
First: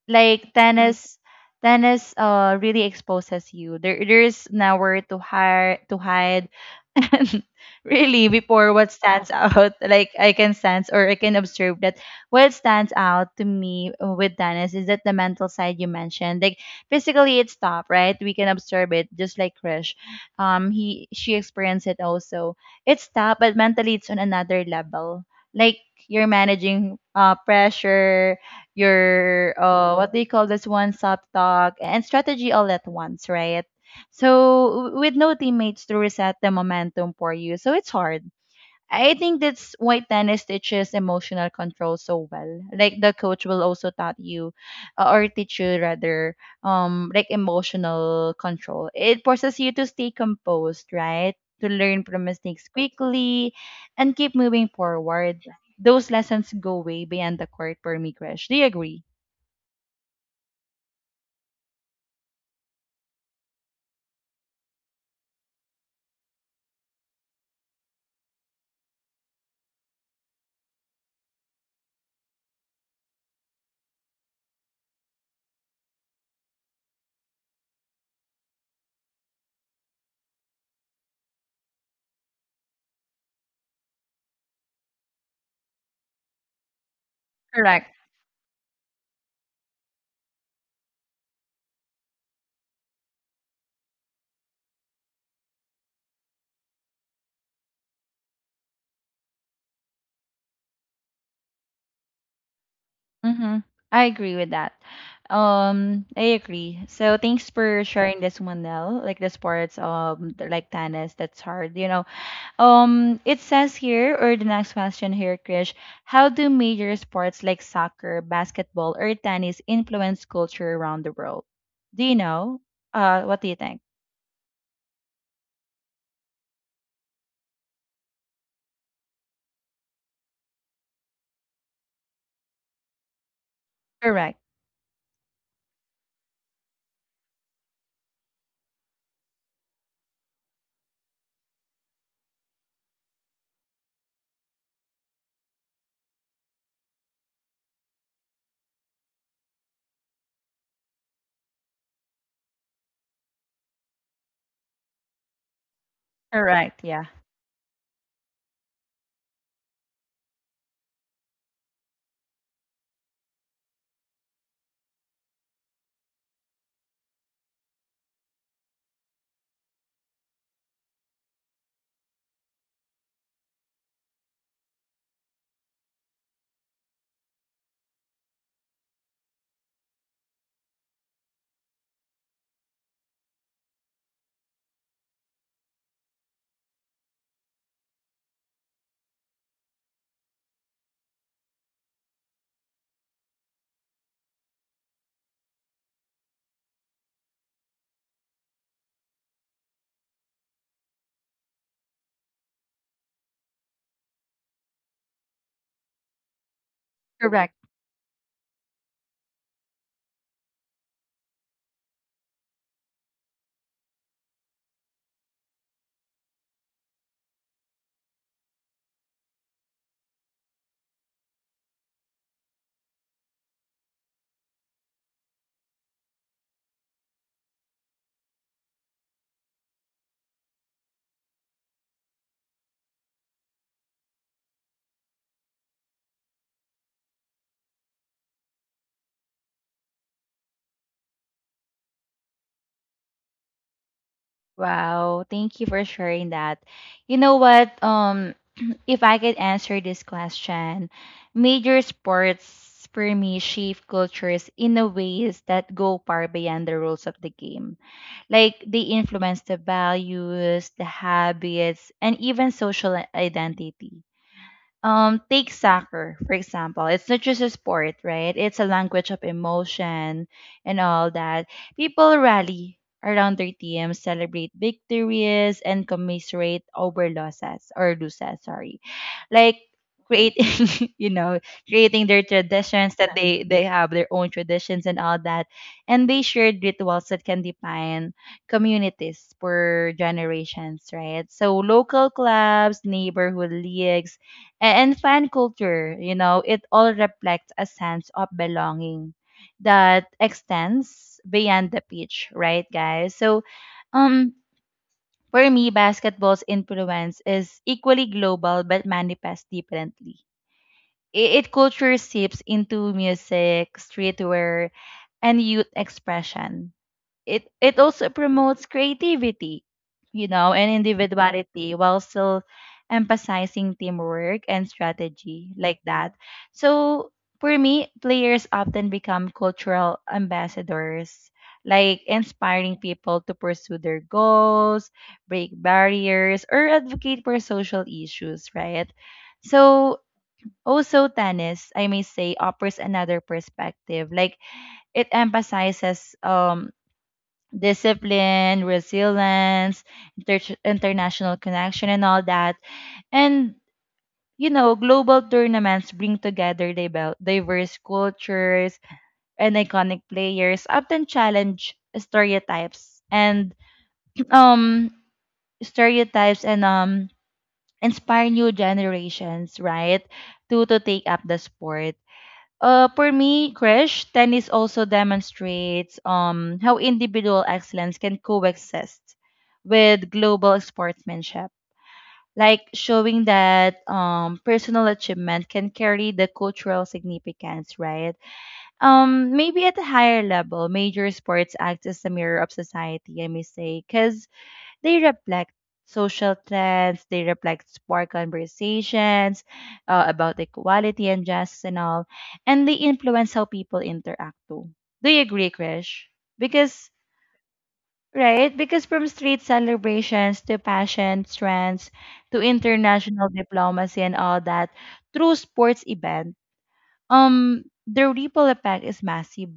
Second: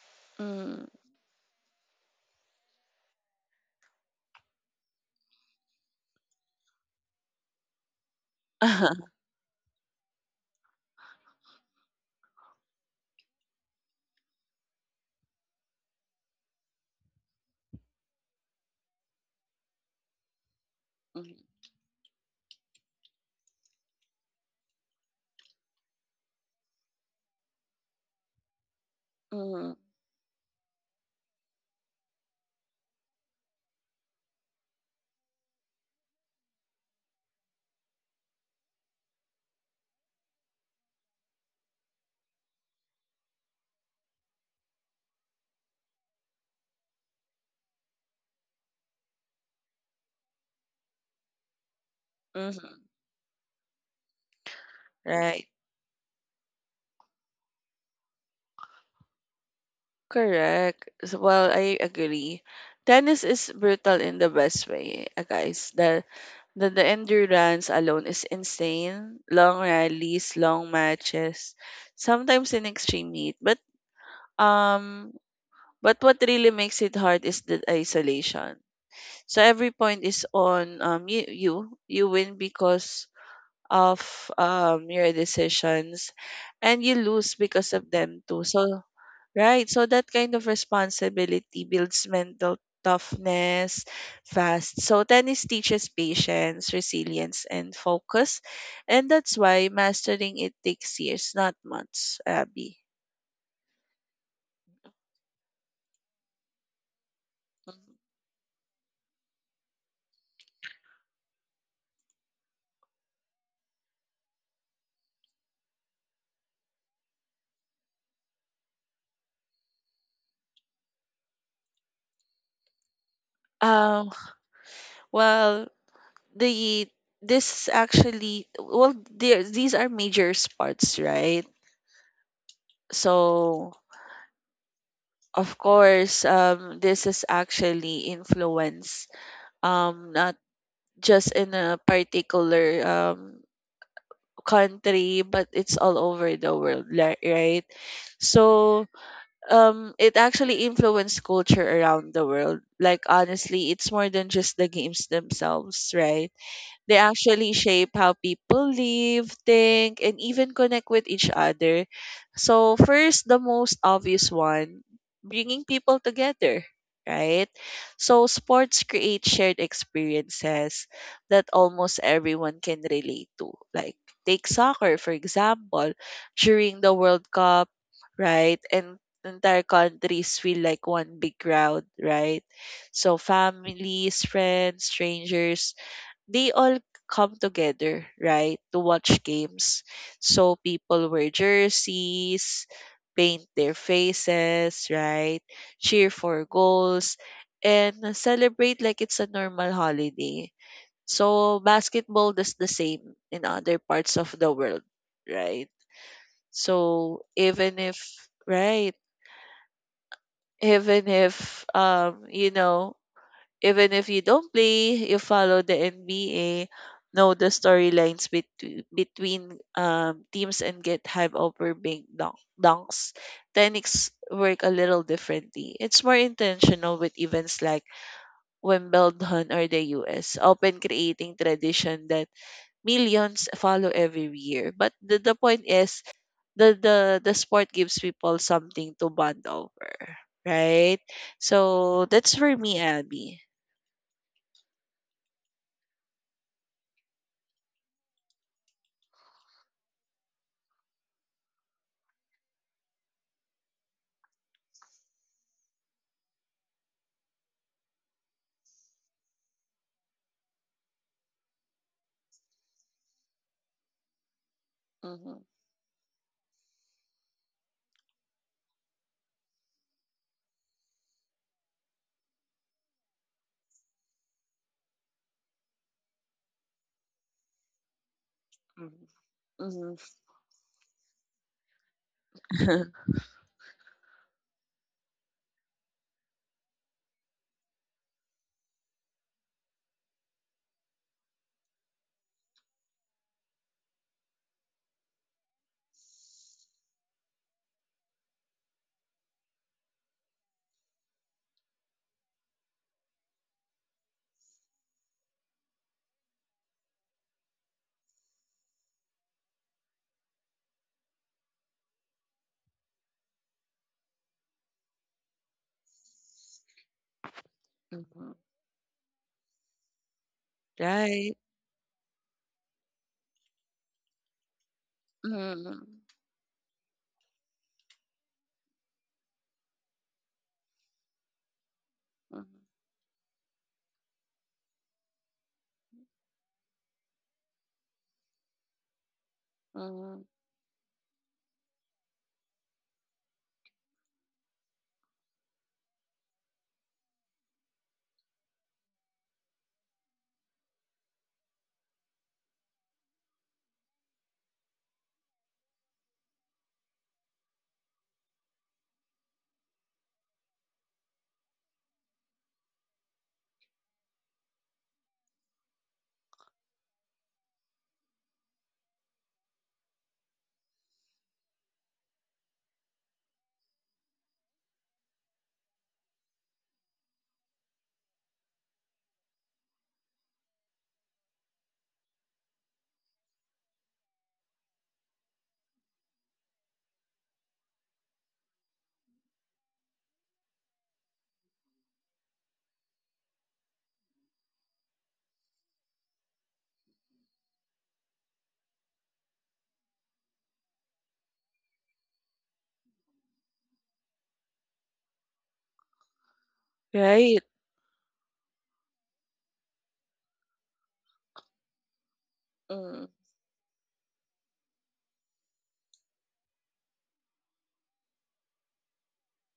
S1: Like
S2: Mm.
S1: tennis really exposes you. There there's nowhere to hide and really before what stands out like I can sense or I can observe that what stands out to me, with tennis, is that the mental side you mentioned. Like physically it's tough, right? We can observe it just like Krish, he, she experienced it also. It's tough, but mentally it's on another level. Like you're managing pressure,
S2: Mhm,
S1: your
S2: mhm,
S1: what do you call this one sub talk and strategy all at once, right? So with no teammates to reset the momentum for you, so it's hard. I think that's why tennis teaches emotional control so well. Like the coach will also taught you, or teach you rather, like emotional control. It forces you to stay composed, right? To learn from mistakes
S2: mhm.
S1: quickly, and keep moving
S2: Right.
S1: forward. Those lessons go way beyond the court for me, Krish. Do you agree?
S2: Correct. So, well, I agree. Tennis is brutal in the best way, guys. The endurance alone is insane. Long rallies, long matches, sometimes in extreme heat. Um, but what really makes it hard is the isolation. So every point is on you win because of your decisions, and you lose because of
S1: Correct.
S2: them too. So right. So that kind of responsibility builds mental toughness fast. So tennis teaches patience, resilience, and focus. And that's why mastering it takes years, not months, Abby.
S1: Mm-hmm. I agree with that. I agree. So thanks for
S2: Mhm.
S1: sharing this one, Nell. Like the sports, like tennis, that's hard, you know. It says here, or the next question here, Krish, how do major sports like soccer, basketball, or tennis influence culture around the world? Do you know? What do you think?
S2: Um, well, the this actually, well, there, these are major sports, right? So,
S1: Correct.
S2: of course, this is actually influence not just in a particular country, but it's all over the world, right? So, it actually influenced culture around the world. Like, honestly, it's more than just the games themselves, right?
S1: Correct.
S2: They
S1: Yeah.
S2: actually shape how people live, think, and even connect with each other. So, first, the most obvious one, bringing people together, right? So sports create shared experiences that almost everyone can relate to. Like, take soccer, for example, during the World Cup, right? And entire countries feel like one big crowd, right? So families, friends, strangers, they all come together, right, to watch games. So people wear jerseys, paint their faces, right, cheer for goals, and celebrate like it's a normal holiday. So basketball does the same in other parts of the world, right? So
S1: Correct.
S2: even if, right, even if even if you don't play, you follow the NBA, know the storylines between between teams and get hype over dunks. Techniques work a little differently. It's more intentional with events like Wimbledon or the US, often creating tradition that millions follow every year. But the point is the sport gives people something to bond over, right? So that's for me, Abby.
S1: Wow. Thank you for sharing that. You know what? If I could answer this question, major sports for me shape cultures in a ways that go far beyond the rules of the game. Like they influence the values, the habits, and even social identity.
S2: Mhm.
S1: Take soccer, for example. It's not just a sport, right? It's a language of emotion and all that. People rally around their teams, celebrate victories, and commiserate over losses. Sorry.
S2: Mhm,
S1: Like
S2: mhm,
S1: creating, you know, creating their traditions,
S2: mhm.
S1: that they have their own traditions and all that. And they shared rituals that can define communities for generations, right? So local clubs, neighborhood leagues, and fan culture, you know, it all reflects a sense of belonging that extends beyond the pitch, right, guys? So, um, for me, basketball's influence is equally global but manifests differently. It culture seeps into music, streetwear, and youth expression. It also promotes creativity, you know, and
S2: Right.
S1: individuality while still emphasizing teamwork and strategy, like
S2: Mhm,
S1: that. So for me, players often become cultural ambassadors, like
S2: mhm,
S1: inspiring people to pursue their goals, break barriers, or advocate for social issues, right? So
S2: mhm.
S1: also, tennis, I may say, offers another perspective. Like it emphasizes discipline, resilience, international connection, and all that. And you know, global tournaments bring together diverse cultures, and iconic players often challenge stereotypes and um stereotypes and inspire new generations, right, to take up the sport. For me, Krish, tennis also demonstrates how individual excellence can coexist with global sportsmanship, like showing that personal achievement can carry the cultural significance, right? Maybe at a higher level, major sports act as a mirror of society, I may cause they reflect social trends, they reflect spark conversations about equality and justice and all, and they influence how people interact too. Do you agree, Krish? Because
S2: Right.
S1: right, because from street celebrations to passion trends to
S2: Mm,
S1: international diplomacy and all that, through sports event, the ripple effect is massive,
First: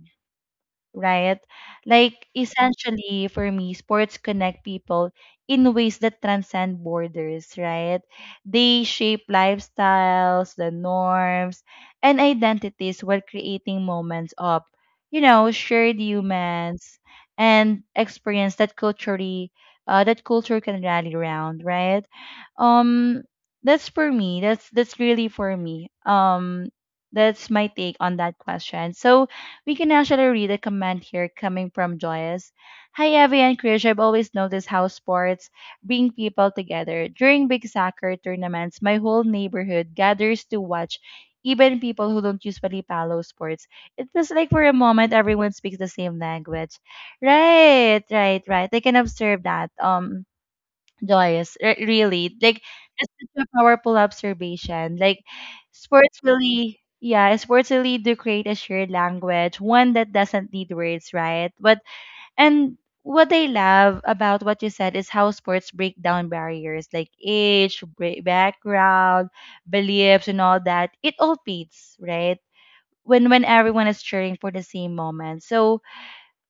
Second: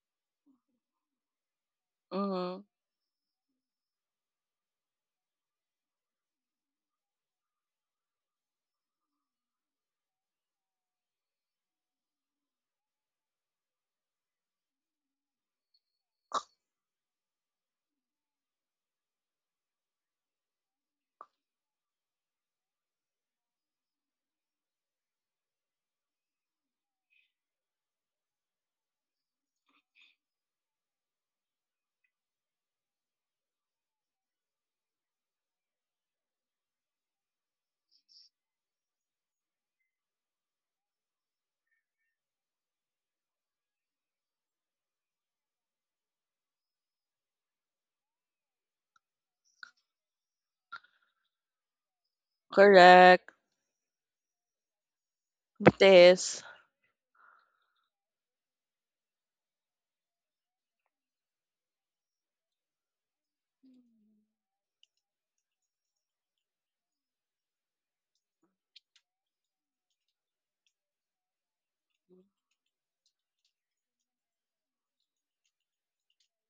S1: right? Like
S2: mhm,
S1: essentially for me, sports connect people in ways that transcend borders, right? They shape lifestyles, the norms, and identities while creating moments of, shared humans and experience that culturally that culture can rally around, right? Um that's for me. That's really for me. That's my take on that question. So we can actually read a comment here coming from Joyous. Hi, Evie and Krish. I've always noticed how sports bring people together. During big soccer tournaments, my whole neighborhood gathers to watch, even people who don't usually follow sports. It feels like for a moment everyone speaks the same language. Right, right, right. I can observe that. Joyce, really. Like that's
S2: correct.
S1: such a powerful observation. Like sports
S2: Bites.
S1: really yeah, sports really do create a shared language, one that doesn't need words, right? But and what I love about what you said is how sports break down barriers like age, background, beliefs, and all that. It all fits, right? When everyone is cheering for the same moment. So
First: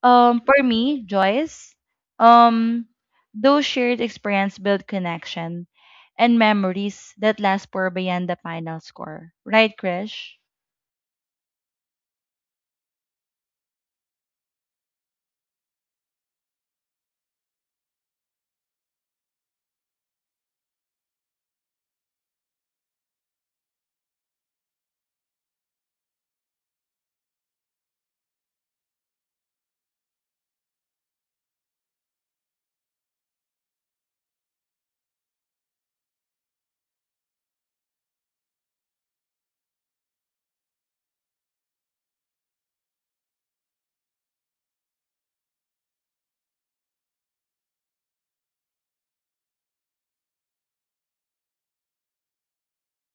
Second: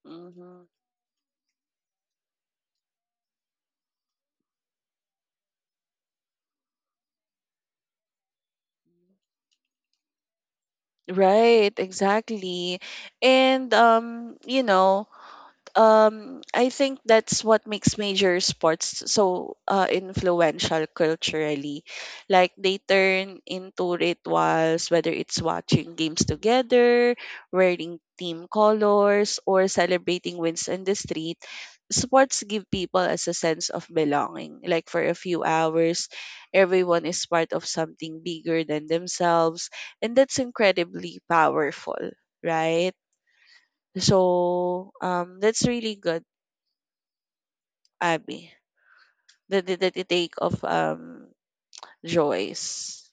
S1: for
S2: Mhm.
S1: me, Joyce, um, those shared experience build connection and memories that last for beyond the final score. Right, Krish?
S2: Right, exactly. And I think that's what makes major sports so influential culturally. Like they turn into rituals, whether it's watching games together, wearing team colors, or celebrating wins in the street. Sports give people as a sense of belonging. Like for a few hours, everyone is part of something bigger than themselves, and that's incredibly powerful, right? So that's really good, Abby, the take of Joyce.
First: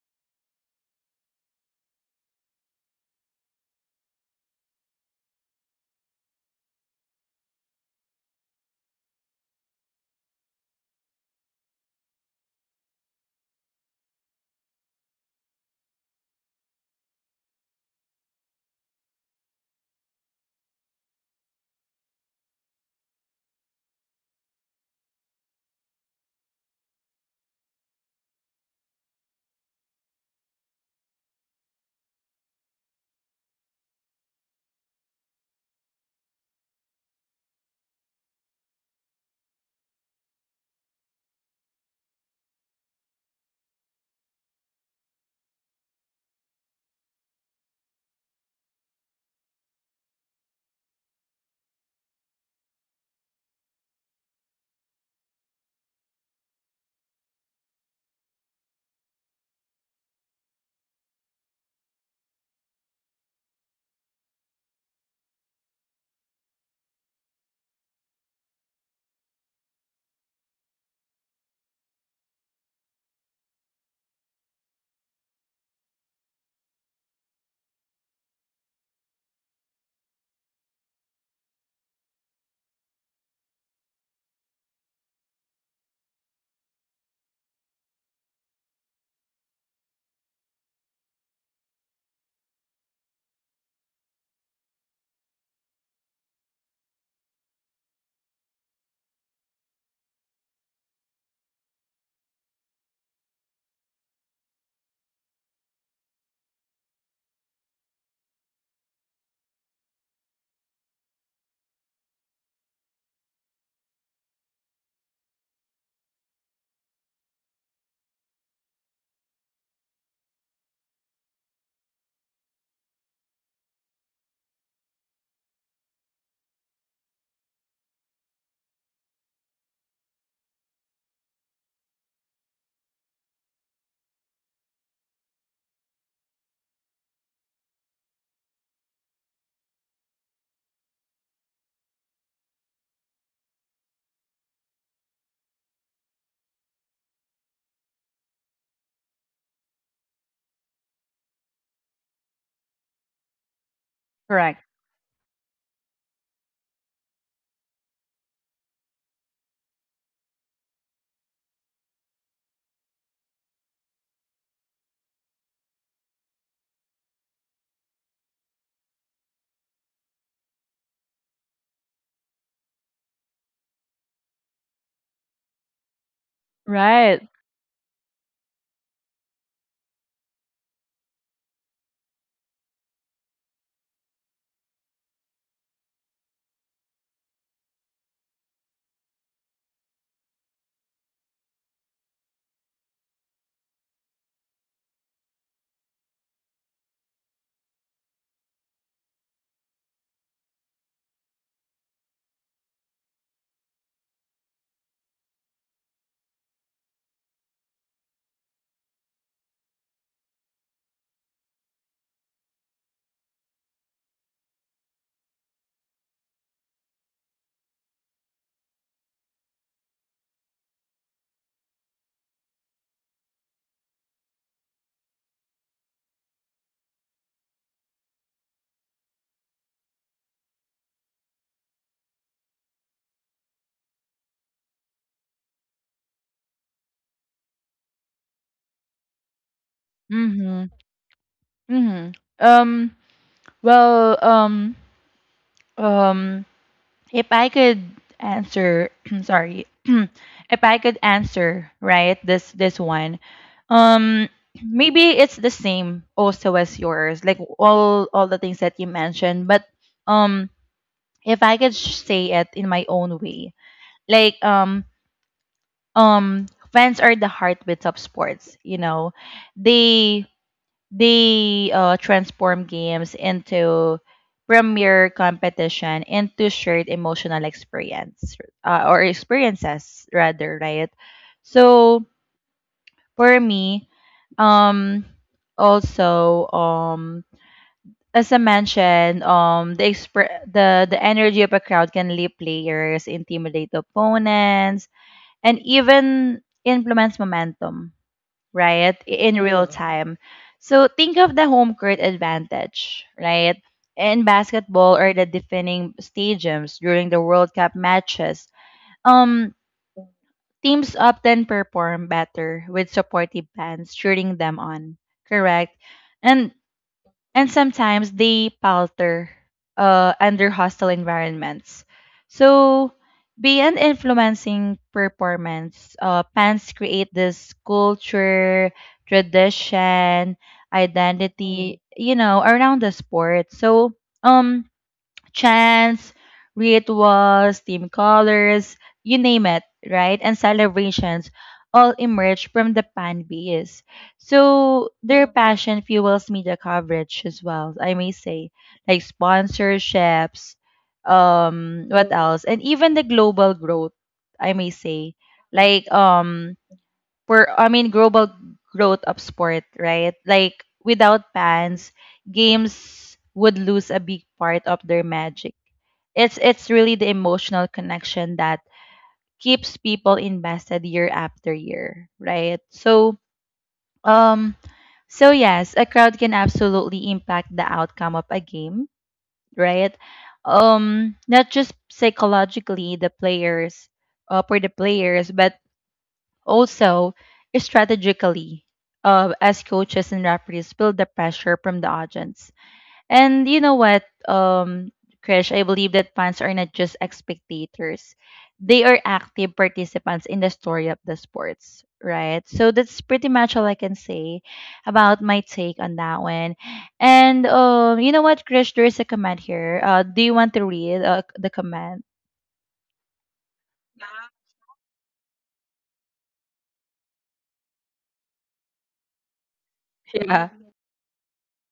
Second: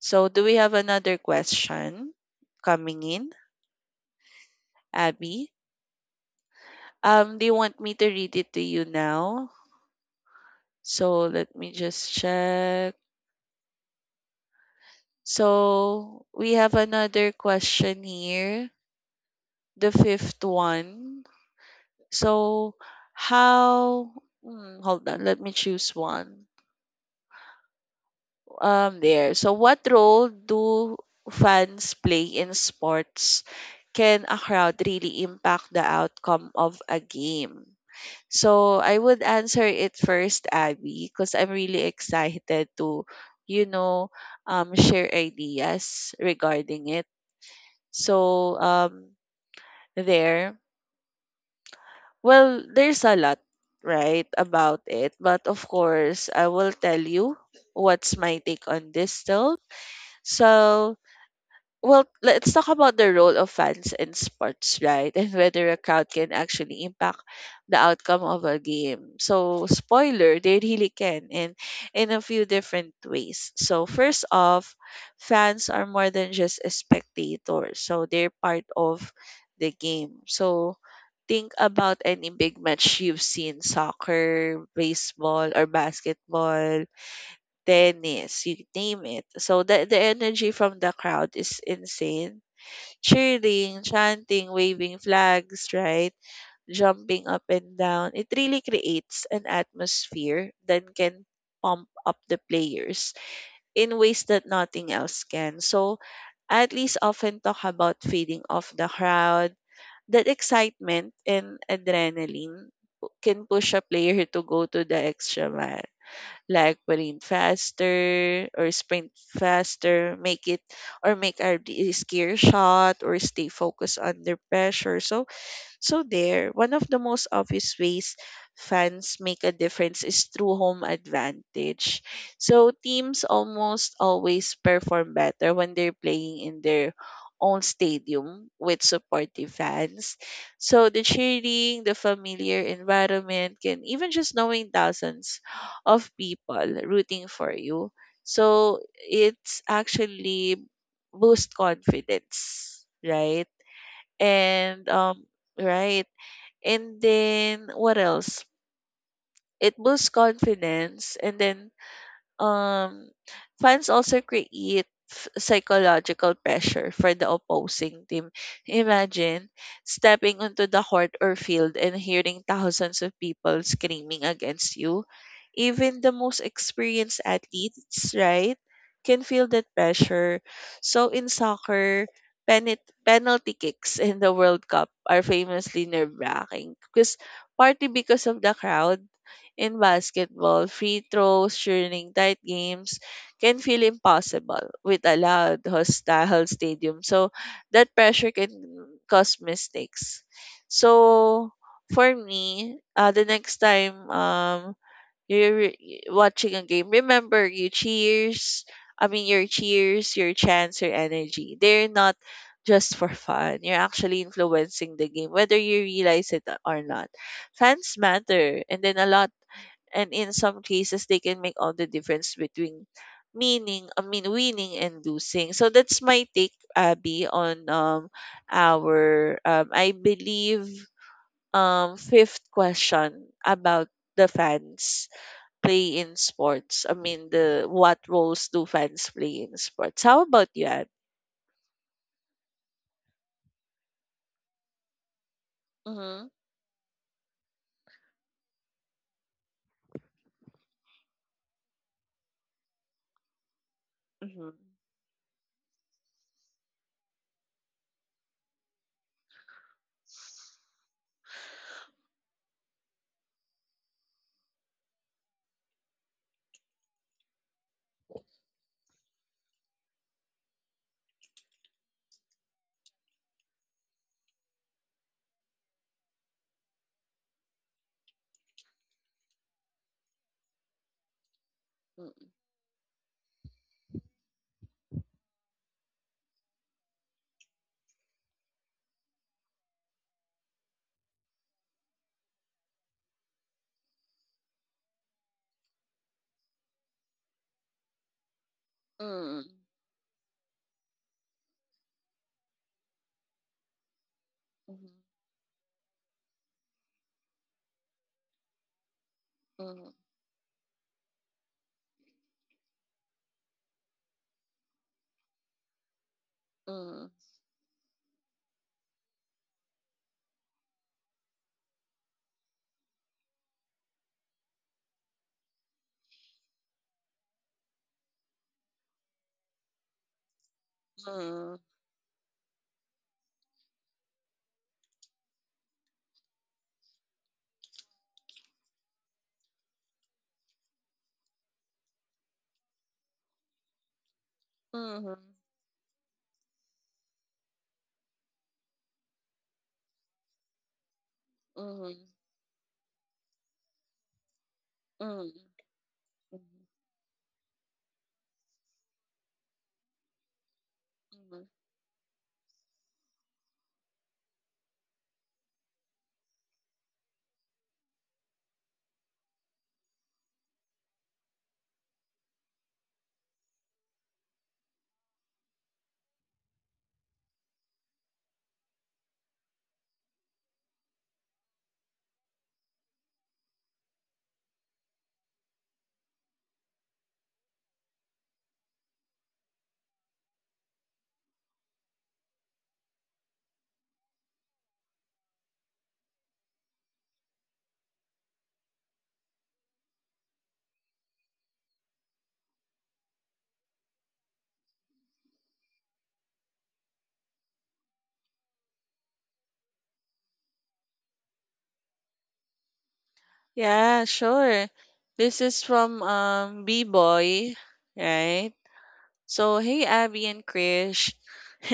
S2: So do we have another question coming in, Abby? Do you want me to read it to you now? So let me just check. So we have another question here, the fifth one. So how? Hmm, hold on, let me choose one. There. So what role do fans play in sports? Can a crowd really impact the outcome of a game? So I would answer it first, Abby, because I'm really excited to, you know, share ideas regarding it. So there, well, there's a lot, right, about it. But of course, I will tell you what's my take on this still. So Well, let's talk about the role of fans in sports, right? And whether a crowd can actually impact the outcome of a game. So, spoiler, they really can, and in a few different ways. So, first off, fans are more than just a spectator, so they're part of the game. So, think about any big match you've seen, soccer, baseball, or basketball, tennis, you name it. So the energy from the crowd is insane. Cheering, chanting, waving flags, right? Jumping up and down. It really creates an atmosphere that can pump up the players in ways that nothing else can. So athletes often talk about feeding off the crowd. That excitement and adrenaline can push a player to go to the extra mile, like William Faster or Sprint Faster, make it or make our a scare shot or stay focused under pressure. So one of the most obvious ways fans make a difference is through home advantage. So teams almost always perform better when they're playing in their own stadium with supportive fans. So the cheering, the familiar environment, can even just knowing thousands of people rooting for you. So it's actually boost confidence, right?
S1: Correct.
S2: And right, and then what else? It boosts confidence, and then um, fans also create psychological pressure for the opposing team. Imagine stepping onto the court or field and hearing thousands of people screaming against you. Even the most experienced
S1: Right.
S2: athletes, right, can feel that pressure. So in soccer, penalty kicks in the World Cup are famously nerve-wracking because, partly because of the crowd, in basketball, free throws during tight games can feel impossible with a loud, hostile stadium. So that pressure can cause mistakes. So for me, the next time you're watching a game, remember your cheers. I mean, your cheers, your chants, your energy. They're not just for fun. You're actually influencing the game, whether you realize it or not. Fans matter, and then a lot, and in some cases they can make all the difference between meaning I mean winning and losing. So that's my take, Abby, on our I believe fifth question about the fans play in sports. I mean the, what roles do fans play in sports? How about you,
S1: Mm-hmm.
S2: Ab?
S1: Mm-hmm. Um, well,
S2: Mm-hmm.
S1: um, if I could answer, sorry, if I could answer right this one, um,
S2: Mm-hmm.
S1: maybe it's the same also as yours, like all the things that you mentioned. But um, if I could say it in my own way, like um fans are the heartbeat of sports. You know, they transform games into premier competition into shared emotional experience or experiences rather, right? So for me, um also as I mentioned, the the energy of a crowd can lead players intimidate opponents and even influence momentum, right? In
S2: Mm-hmm.
S1: real Mm-hmm. time. So think of the home court advantage, right? In basketball or the defending stadiums during the World Cup matches, um,
S2: Mm-hmm.
S1: teams often perform better with supportive fans cheering them on, correct? And
S2: Mm-hmm.
S1: and sometimes they palter under hostile environments. So, beyond influencing performance, fans create this culture, tradition,
S2: Mm-hmm.
S1: identity, you know, around the sport. So, um, chants, rituals, team colors, you name it, right? And celebrations all emerge from the fan base. So
S2: Mm-hmm.
S1: their passion fuels media coverage as well, I may say, like sponsorships,
S2: Mm-hmm.
S1: what else? And even the global growth, I may say. Like
S2: Mm-hmm.
S1: for I mean global growth of sport, right? Like without fans, games would lose a big part of their magic. It's really the emotional connection that keeps people invested year after year, right? So um so yes, a crowd can absolutely impact the outcome of a game, right? Not just psychologically the players, for the players, but also strategically as coaches and referees feel the pressure from the audience. And you know what, um, Krish, I believe that fans are not just spectators. They are active participants in the story of the sports, right? So that's pretty much all I can say about my take on that one. And you know what, Krish, there is a comment here. Do you want to read the comment?
S2: Yeah, sure. This is from B-Boy, right? So, hey Abby and
S1: Yeah.
S2: Krish.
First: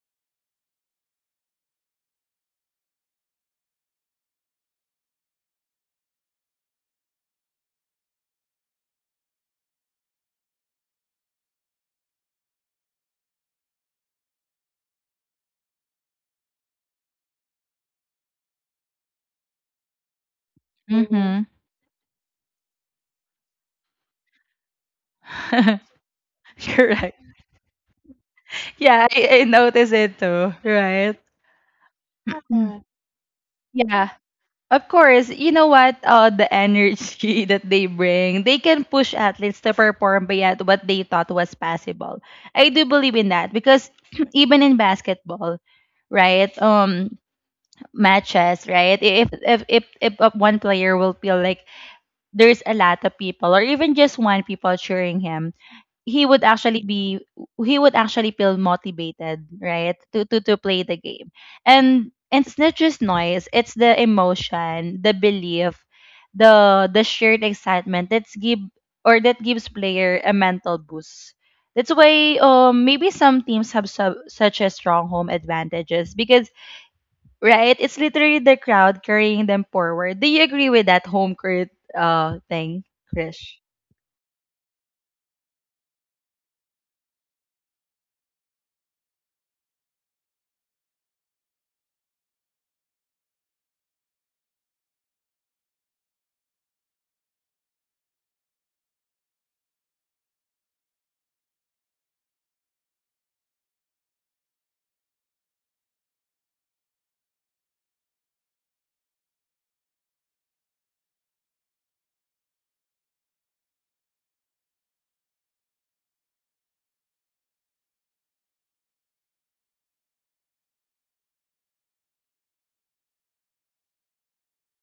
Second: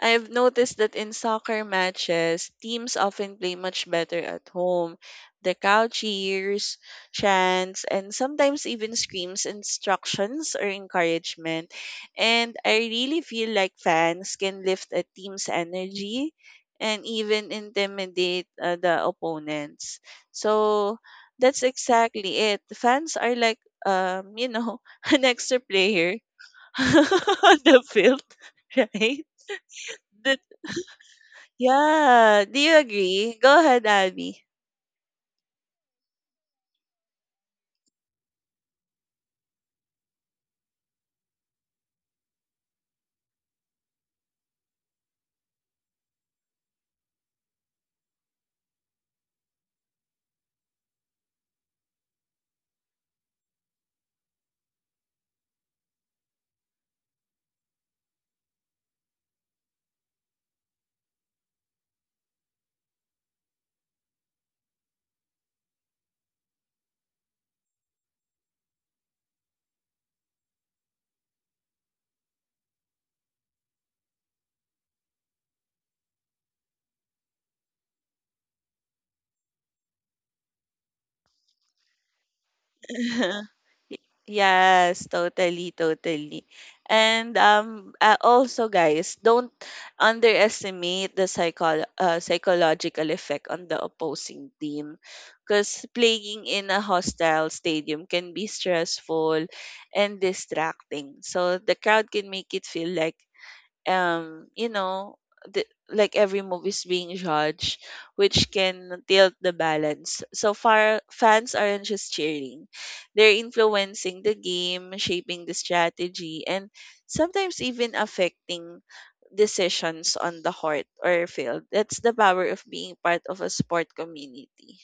S2: I've noticed that in soccer matches, teams often play much better at home. The crowd cheers, chants, and sometimes even screams instructions or encouragement. And I really feel like fans can lift a team's energy and even intimidate the opponents. So
S1: Mm-hmm.
S2: that's exactly it. Fans are like, um, you know, an extra
S1: Mm-hmm.
S2: player
S1: Correct.
S2: the field,
S1: Yeah,
S2: right?
S1: I noticed it
S2: That
S1: too, right?
S2: yeah. Do you
S1: Mm.
S2: agree? Go
S1: Yeah.
S2: ahead,
S1: Yeah.
S2: Abby.
S1: Of course, you know what? The energy that they bring, they can push athletes to perform beyond what they thought was possible. I do believe in that because even in basketball, right? Matches, right? If one player will feel like there's a lot of people, or even just one people cheering him, he would actually be he would actually feel motivated, right, to play the game. And it's not just noise, it's the emotion, the belief, the shared excitement that's give or that gives player a mental boost. That's why maybe some teams have such a strong home advantages because right it's literally the crowd carrying them forward. Do you agree with that home court thing, Krish?
S2: Yes, totally, totally. And also, guys, don't underestimate the psychological effect on the opposing team, because playing in a hostile stadium can be stressful and distracting. So the crowd can make it feel like, you know, the, like every movie is being judged, which can tilt the balance. So far, fans aren't just cheering, they're influencing the game, shaping the strategy, and sometimes even affecting decisions on the court or field. That's the power of being part of a sport community,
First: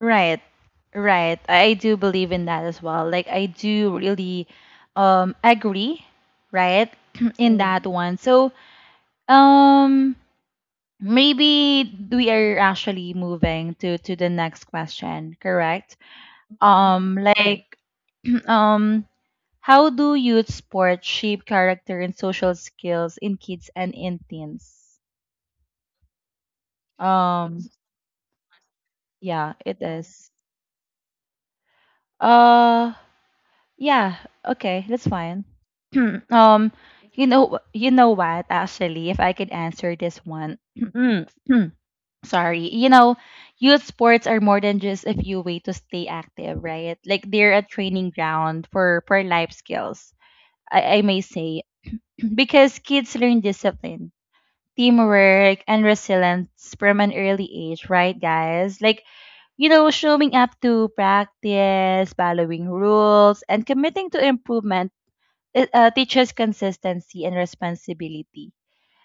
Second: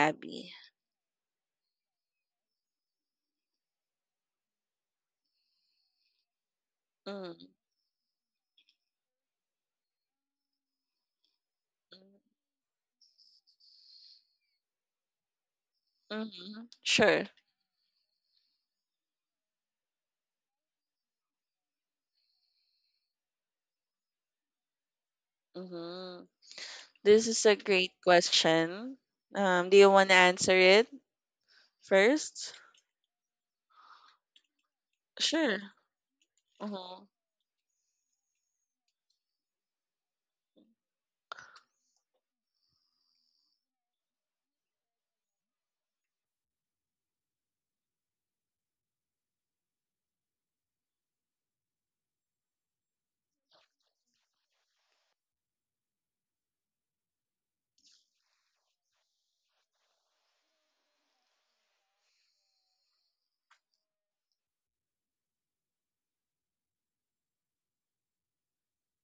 S1: Right. Right. I do believe in that as well. Like I do really agree, right?
S2: Mm.
S1: in Mm. that one. So, um maybe we are actually moving to the next question, correct?
S2: Mm. Sure.
S1: Like um how do youth sports shape character and social skills in kids and in teens?
S2: Hmm. This is a
S1: Um
S2: great question.
S1: yeah,
S2: Do
S1: it
S2: you want to
S1: is.
S2: answer it? First?
S1: Uh. Yeah, okay, that's fine.
S2: Sure.
S1: um,
S2: Mhm.
S1: you know, you know what? Actually, if I could answer this one, sorry. You know, youth sports are more than just a few way to stay active, right? Like they're a training ground for life skills. I may say, because kids learn discipline, teamwork, and resilience from an early age, right, guys? Like you know, showing up to practice, following rules, and committing to improvement, it teaches consistency and responsibility.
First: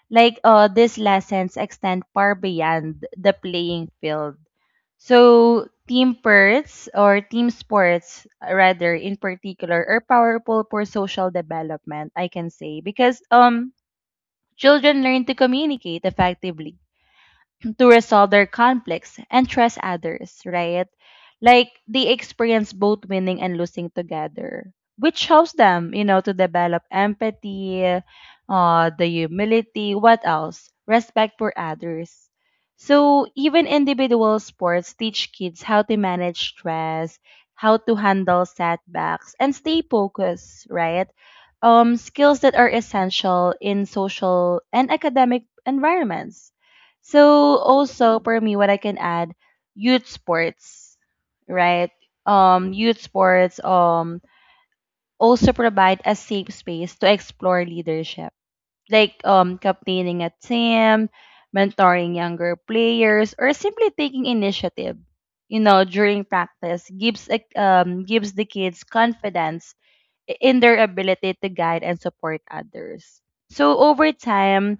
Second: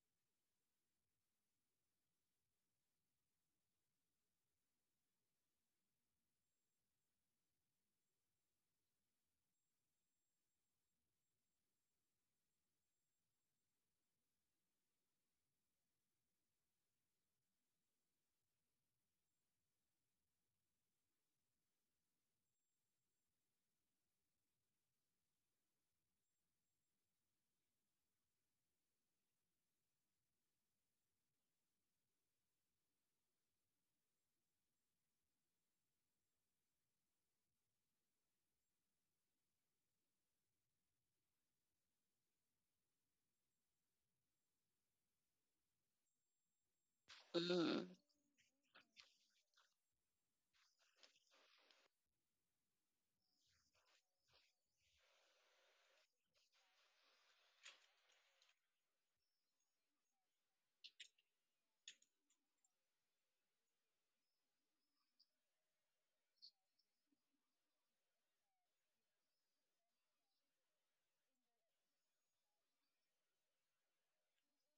S1: Like these lessons extend far beyond the playing field. So team sports or team sports rather in particular are powerful for social development, I can say, because children learn to communicate effectively, to resolve their conflicts and trust others, right? Like they experience both winning and losing together, which helps them, you know, to develop empathy, the humility, what else? Respect for others. So even individual sports teach kids how to manage stress, how to handle setbacks, and stay focused, right? Skills that are essential in social and academic environments. So
S2: Mhm.
S1: also for me, what I can add, youth sports, right? Youth sports also provide a safe space to explore leadership, like captaining a team, mentoring younger players, or simply taking initiative. You know, during practice gives gives the kids confidence in their ability to guide and support others. So over time,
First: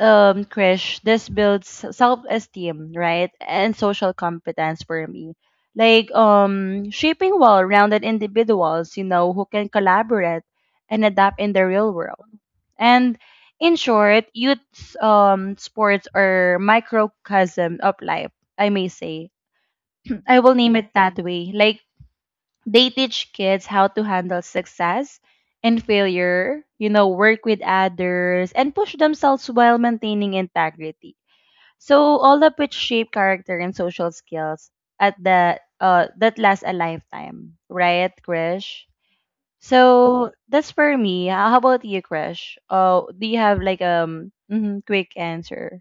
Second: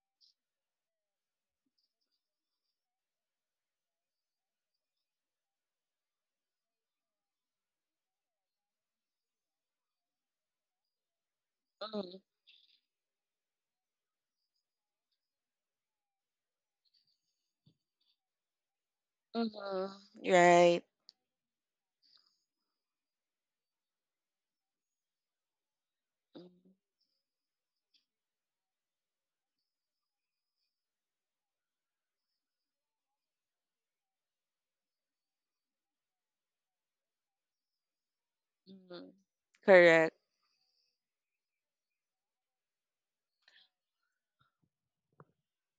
S1: Krish, this builds self-esteem, right, and social competence for me. Like shaping well-rounded individuals, you know, who can collaborate and adapt in the real
S2: Mhm.
S1: world. And in short, youth sports are microcosm of life, I may say.
S2: Mhm.
S1: I will name
S2: Right.
S1: it that way. Like they teach kids how to handle success and failure, you know, work with others, and push themselves while maintaining integrity. So all of which shape character and social skills at the that last a lifetime, right, Krish?
S2: Mhm. Correct.
S1: So that's for me. How about you, Krish? Do you have like mhm, quick answer?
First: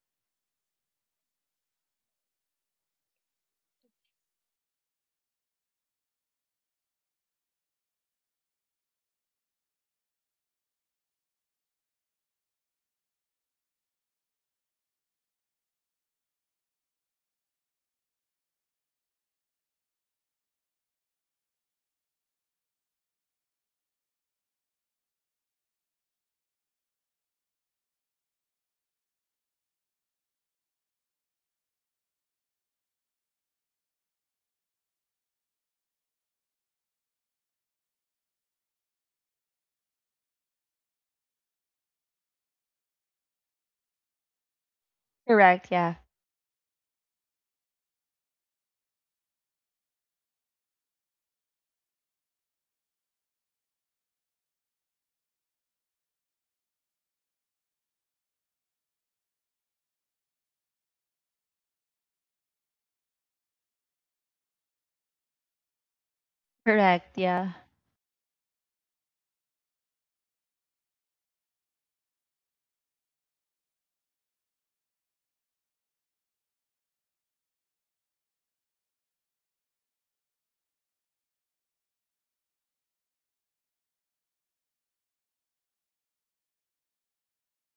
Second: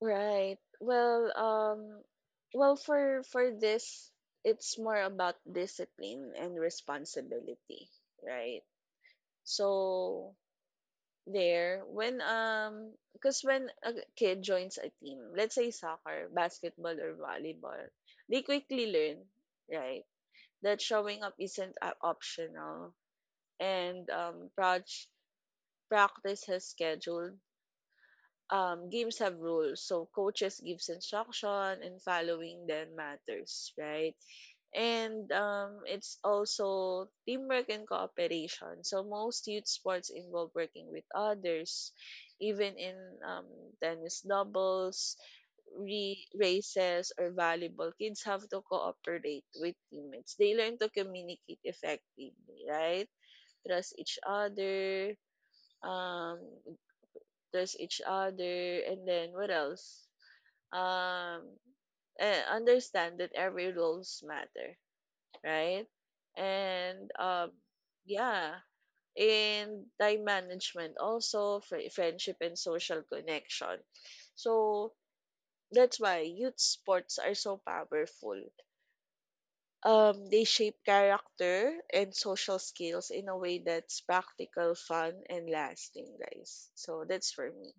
S2: Right. Well, for this, it's more about discipline and responsibility, right? So there, when because when a kid joins a team, let's say soccer, basketball, or volleyball, they quickly learn, right, that showing up isn't optional. And practice has scheduled. Games have rules, so coaches gives instruction and following them matters, right? And it's also teamwork and cooperation. So most youth sports involve working with others, even in um, tennis doubles,
S1: Correct. Yeah.
S2: races, or volleyball. Kids have to cooperate with teammates. They learn to communicate effectively, right? Trust each other um trust each other, and then what else? um Understand that every rules matter, right? And
S1: Correct. Yeah.
S2: yeah, in time management, also friendship and social connection. So that's why youth sports are so powerful. They shape character and social skills in a way that's practical, fun, and lasting, guys. So that's for me.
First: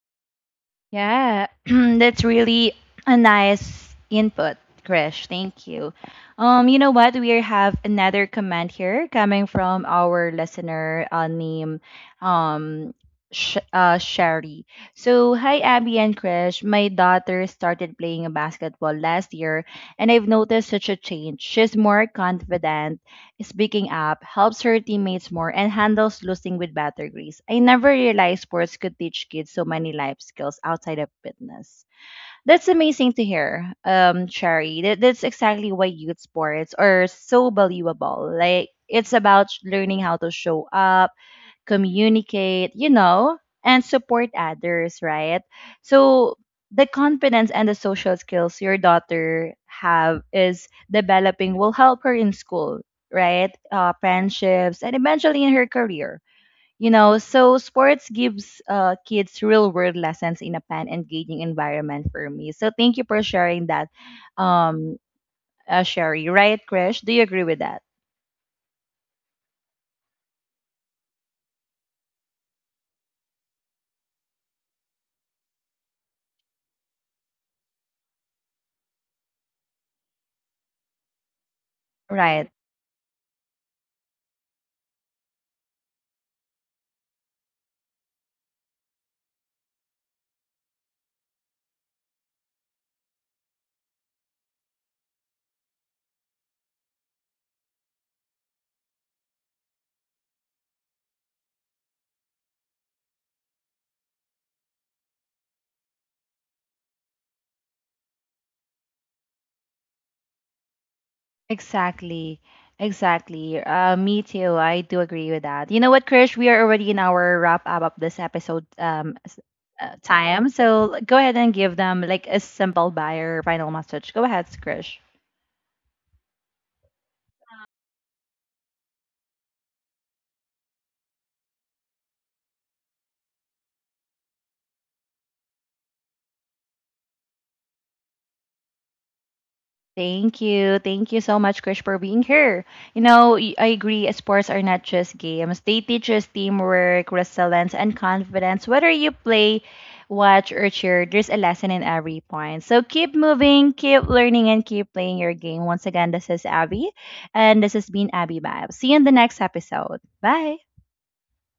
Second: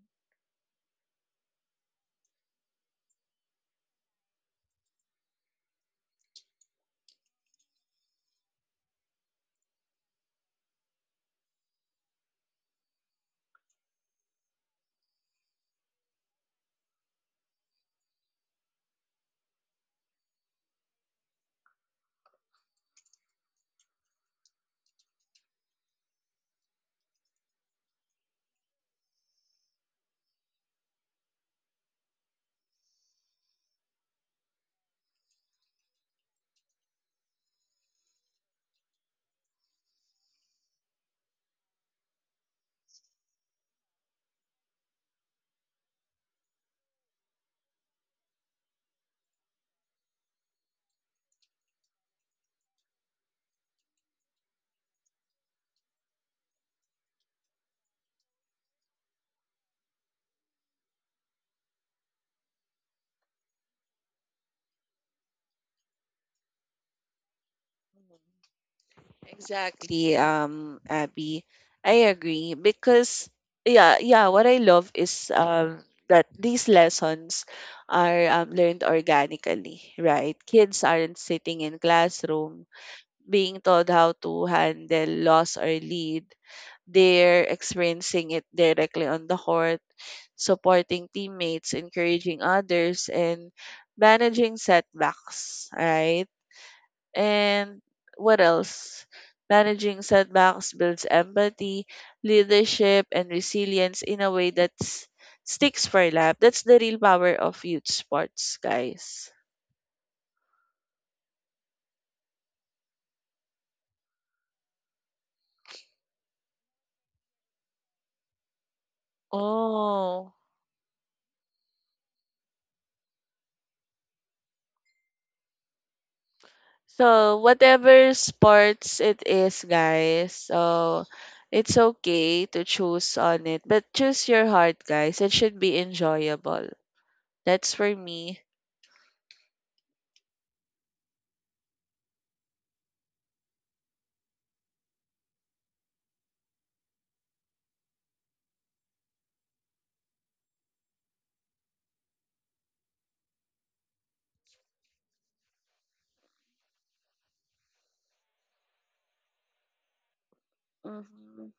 S1: Yeah, that's really a nice input, Krish. Thank you. You know what? We have another comment here coming from our listener named um, Sherry. So, hi, Abby and Krish. My daughter started playing basketball last year, and I've noticed such a change. She's more confident speaking up, helps her teammates more, and handles losing with better grace. I never realized sports could teach kids so many life skills outside of fitness. That's amazing to hear, Cherry. That's exactly why youth sports are so valuable. Like, it's about learning how to show up, communicate, you know, and support others, right? So the confidence and the social skills your daughter have is developing will help her in school, right? Friendships and eventually in her career. You know, so sports gives kids real world lessons in a fun, engaging environment for me. So thank you for sharing that, um, Sherry. Right, Krish? Do you agree with that?
S2: Mm-hmm. Exactly, Abby. I agree because, yeah, yeah, what I love is that these lessons are learned organically, right? Kids aren't sitting in
S1: Right.
S2: classroom being told how to handle loss or lead. They're experiencing it directly on the court, supporting teammates, encouraging others, and managing setbacks, right? And what else? Managing setbacks builds empathy, leadership, and resilience in a way that sticks for life. That's the real power of youth sports, guys.
S1: Exactly. Exactly. Me too. I do agree with that. You know what, Krish? We are already in our wrap up of this episode
S2: Oh.
S1: time. So go ahead and give them like a simple buyer final message. Go ahead, Krish.
S2: So whatever sports it is, guys, so it's okay to choose on it, but choose your heart, guys. It should be enjoyable. That's for me.
S1: Thank you. Thank you so much, Krish, for being here. You know, I agree, sports are not just games. They teach us teamwork, resilience, and confidence. Whether you play, watch, or cheer, there's a lesson in every point. So keep moving, keep learning, and keep playing your game. Once again, this is Abby, and this has been Abby Vibes. See you in the next episode. Bye.
S2: Mhm.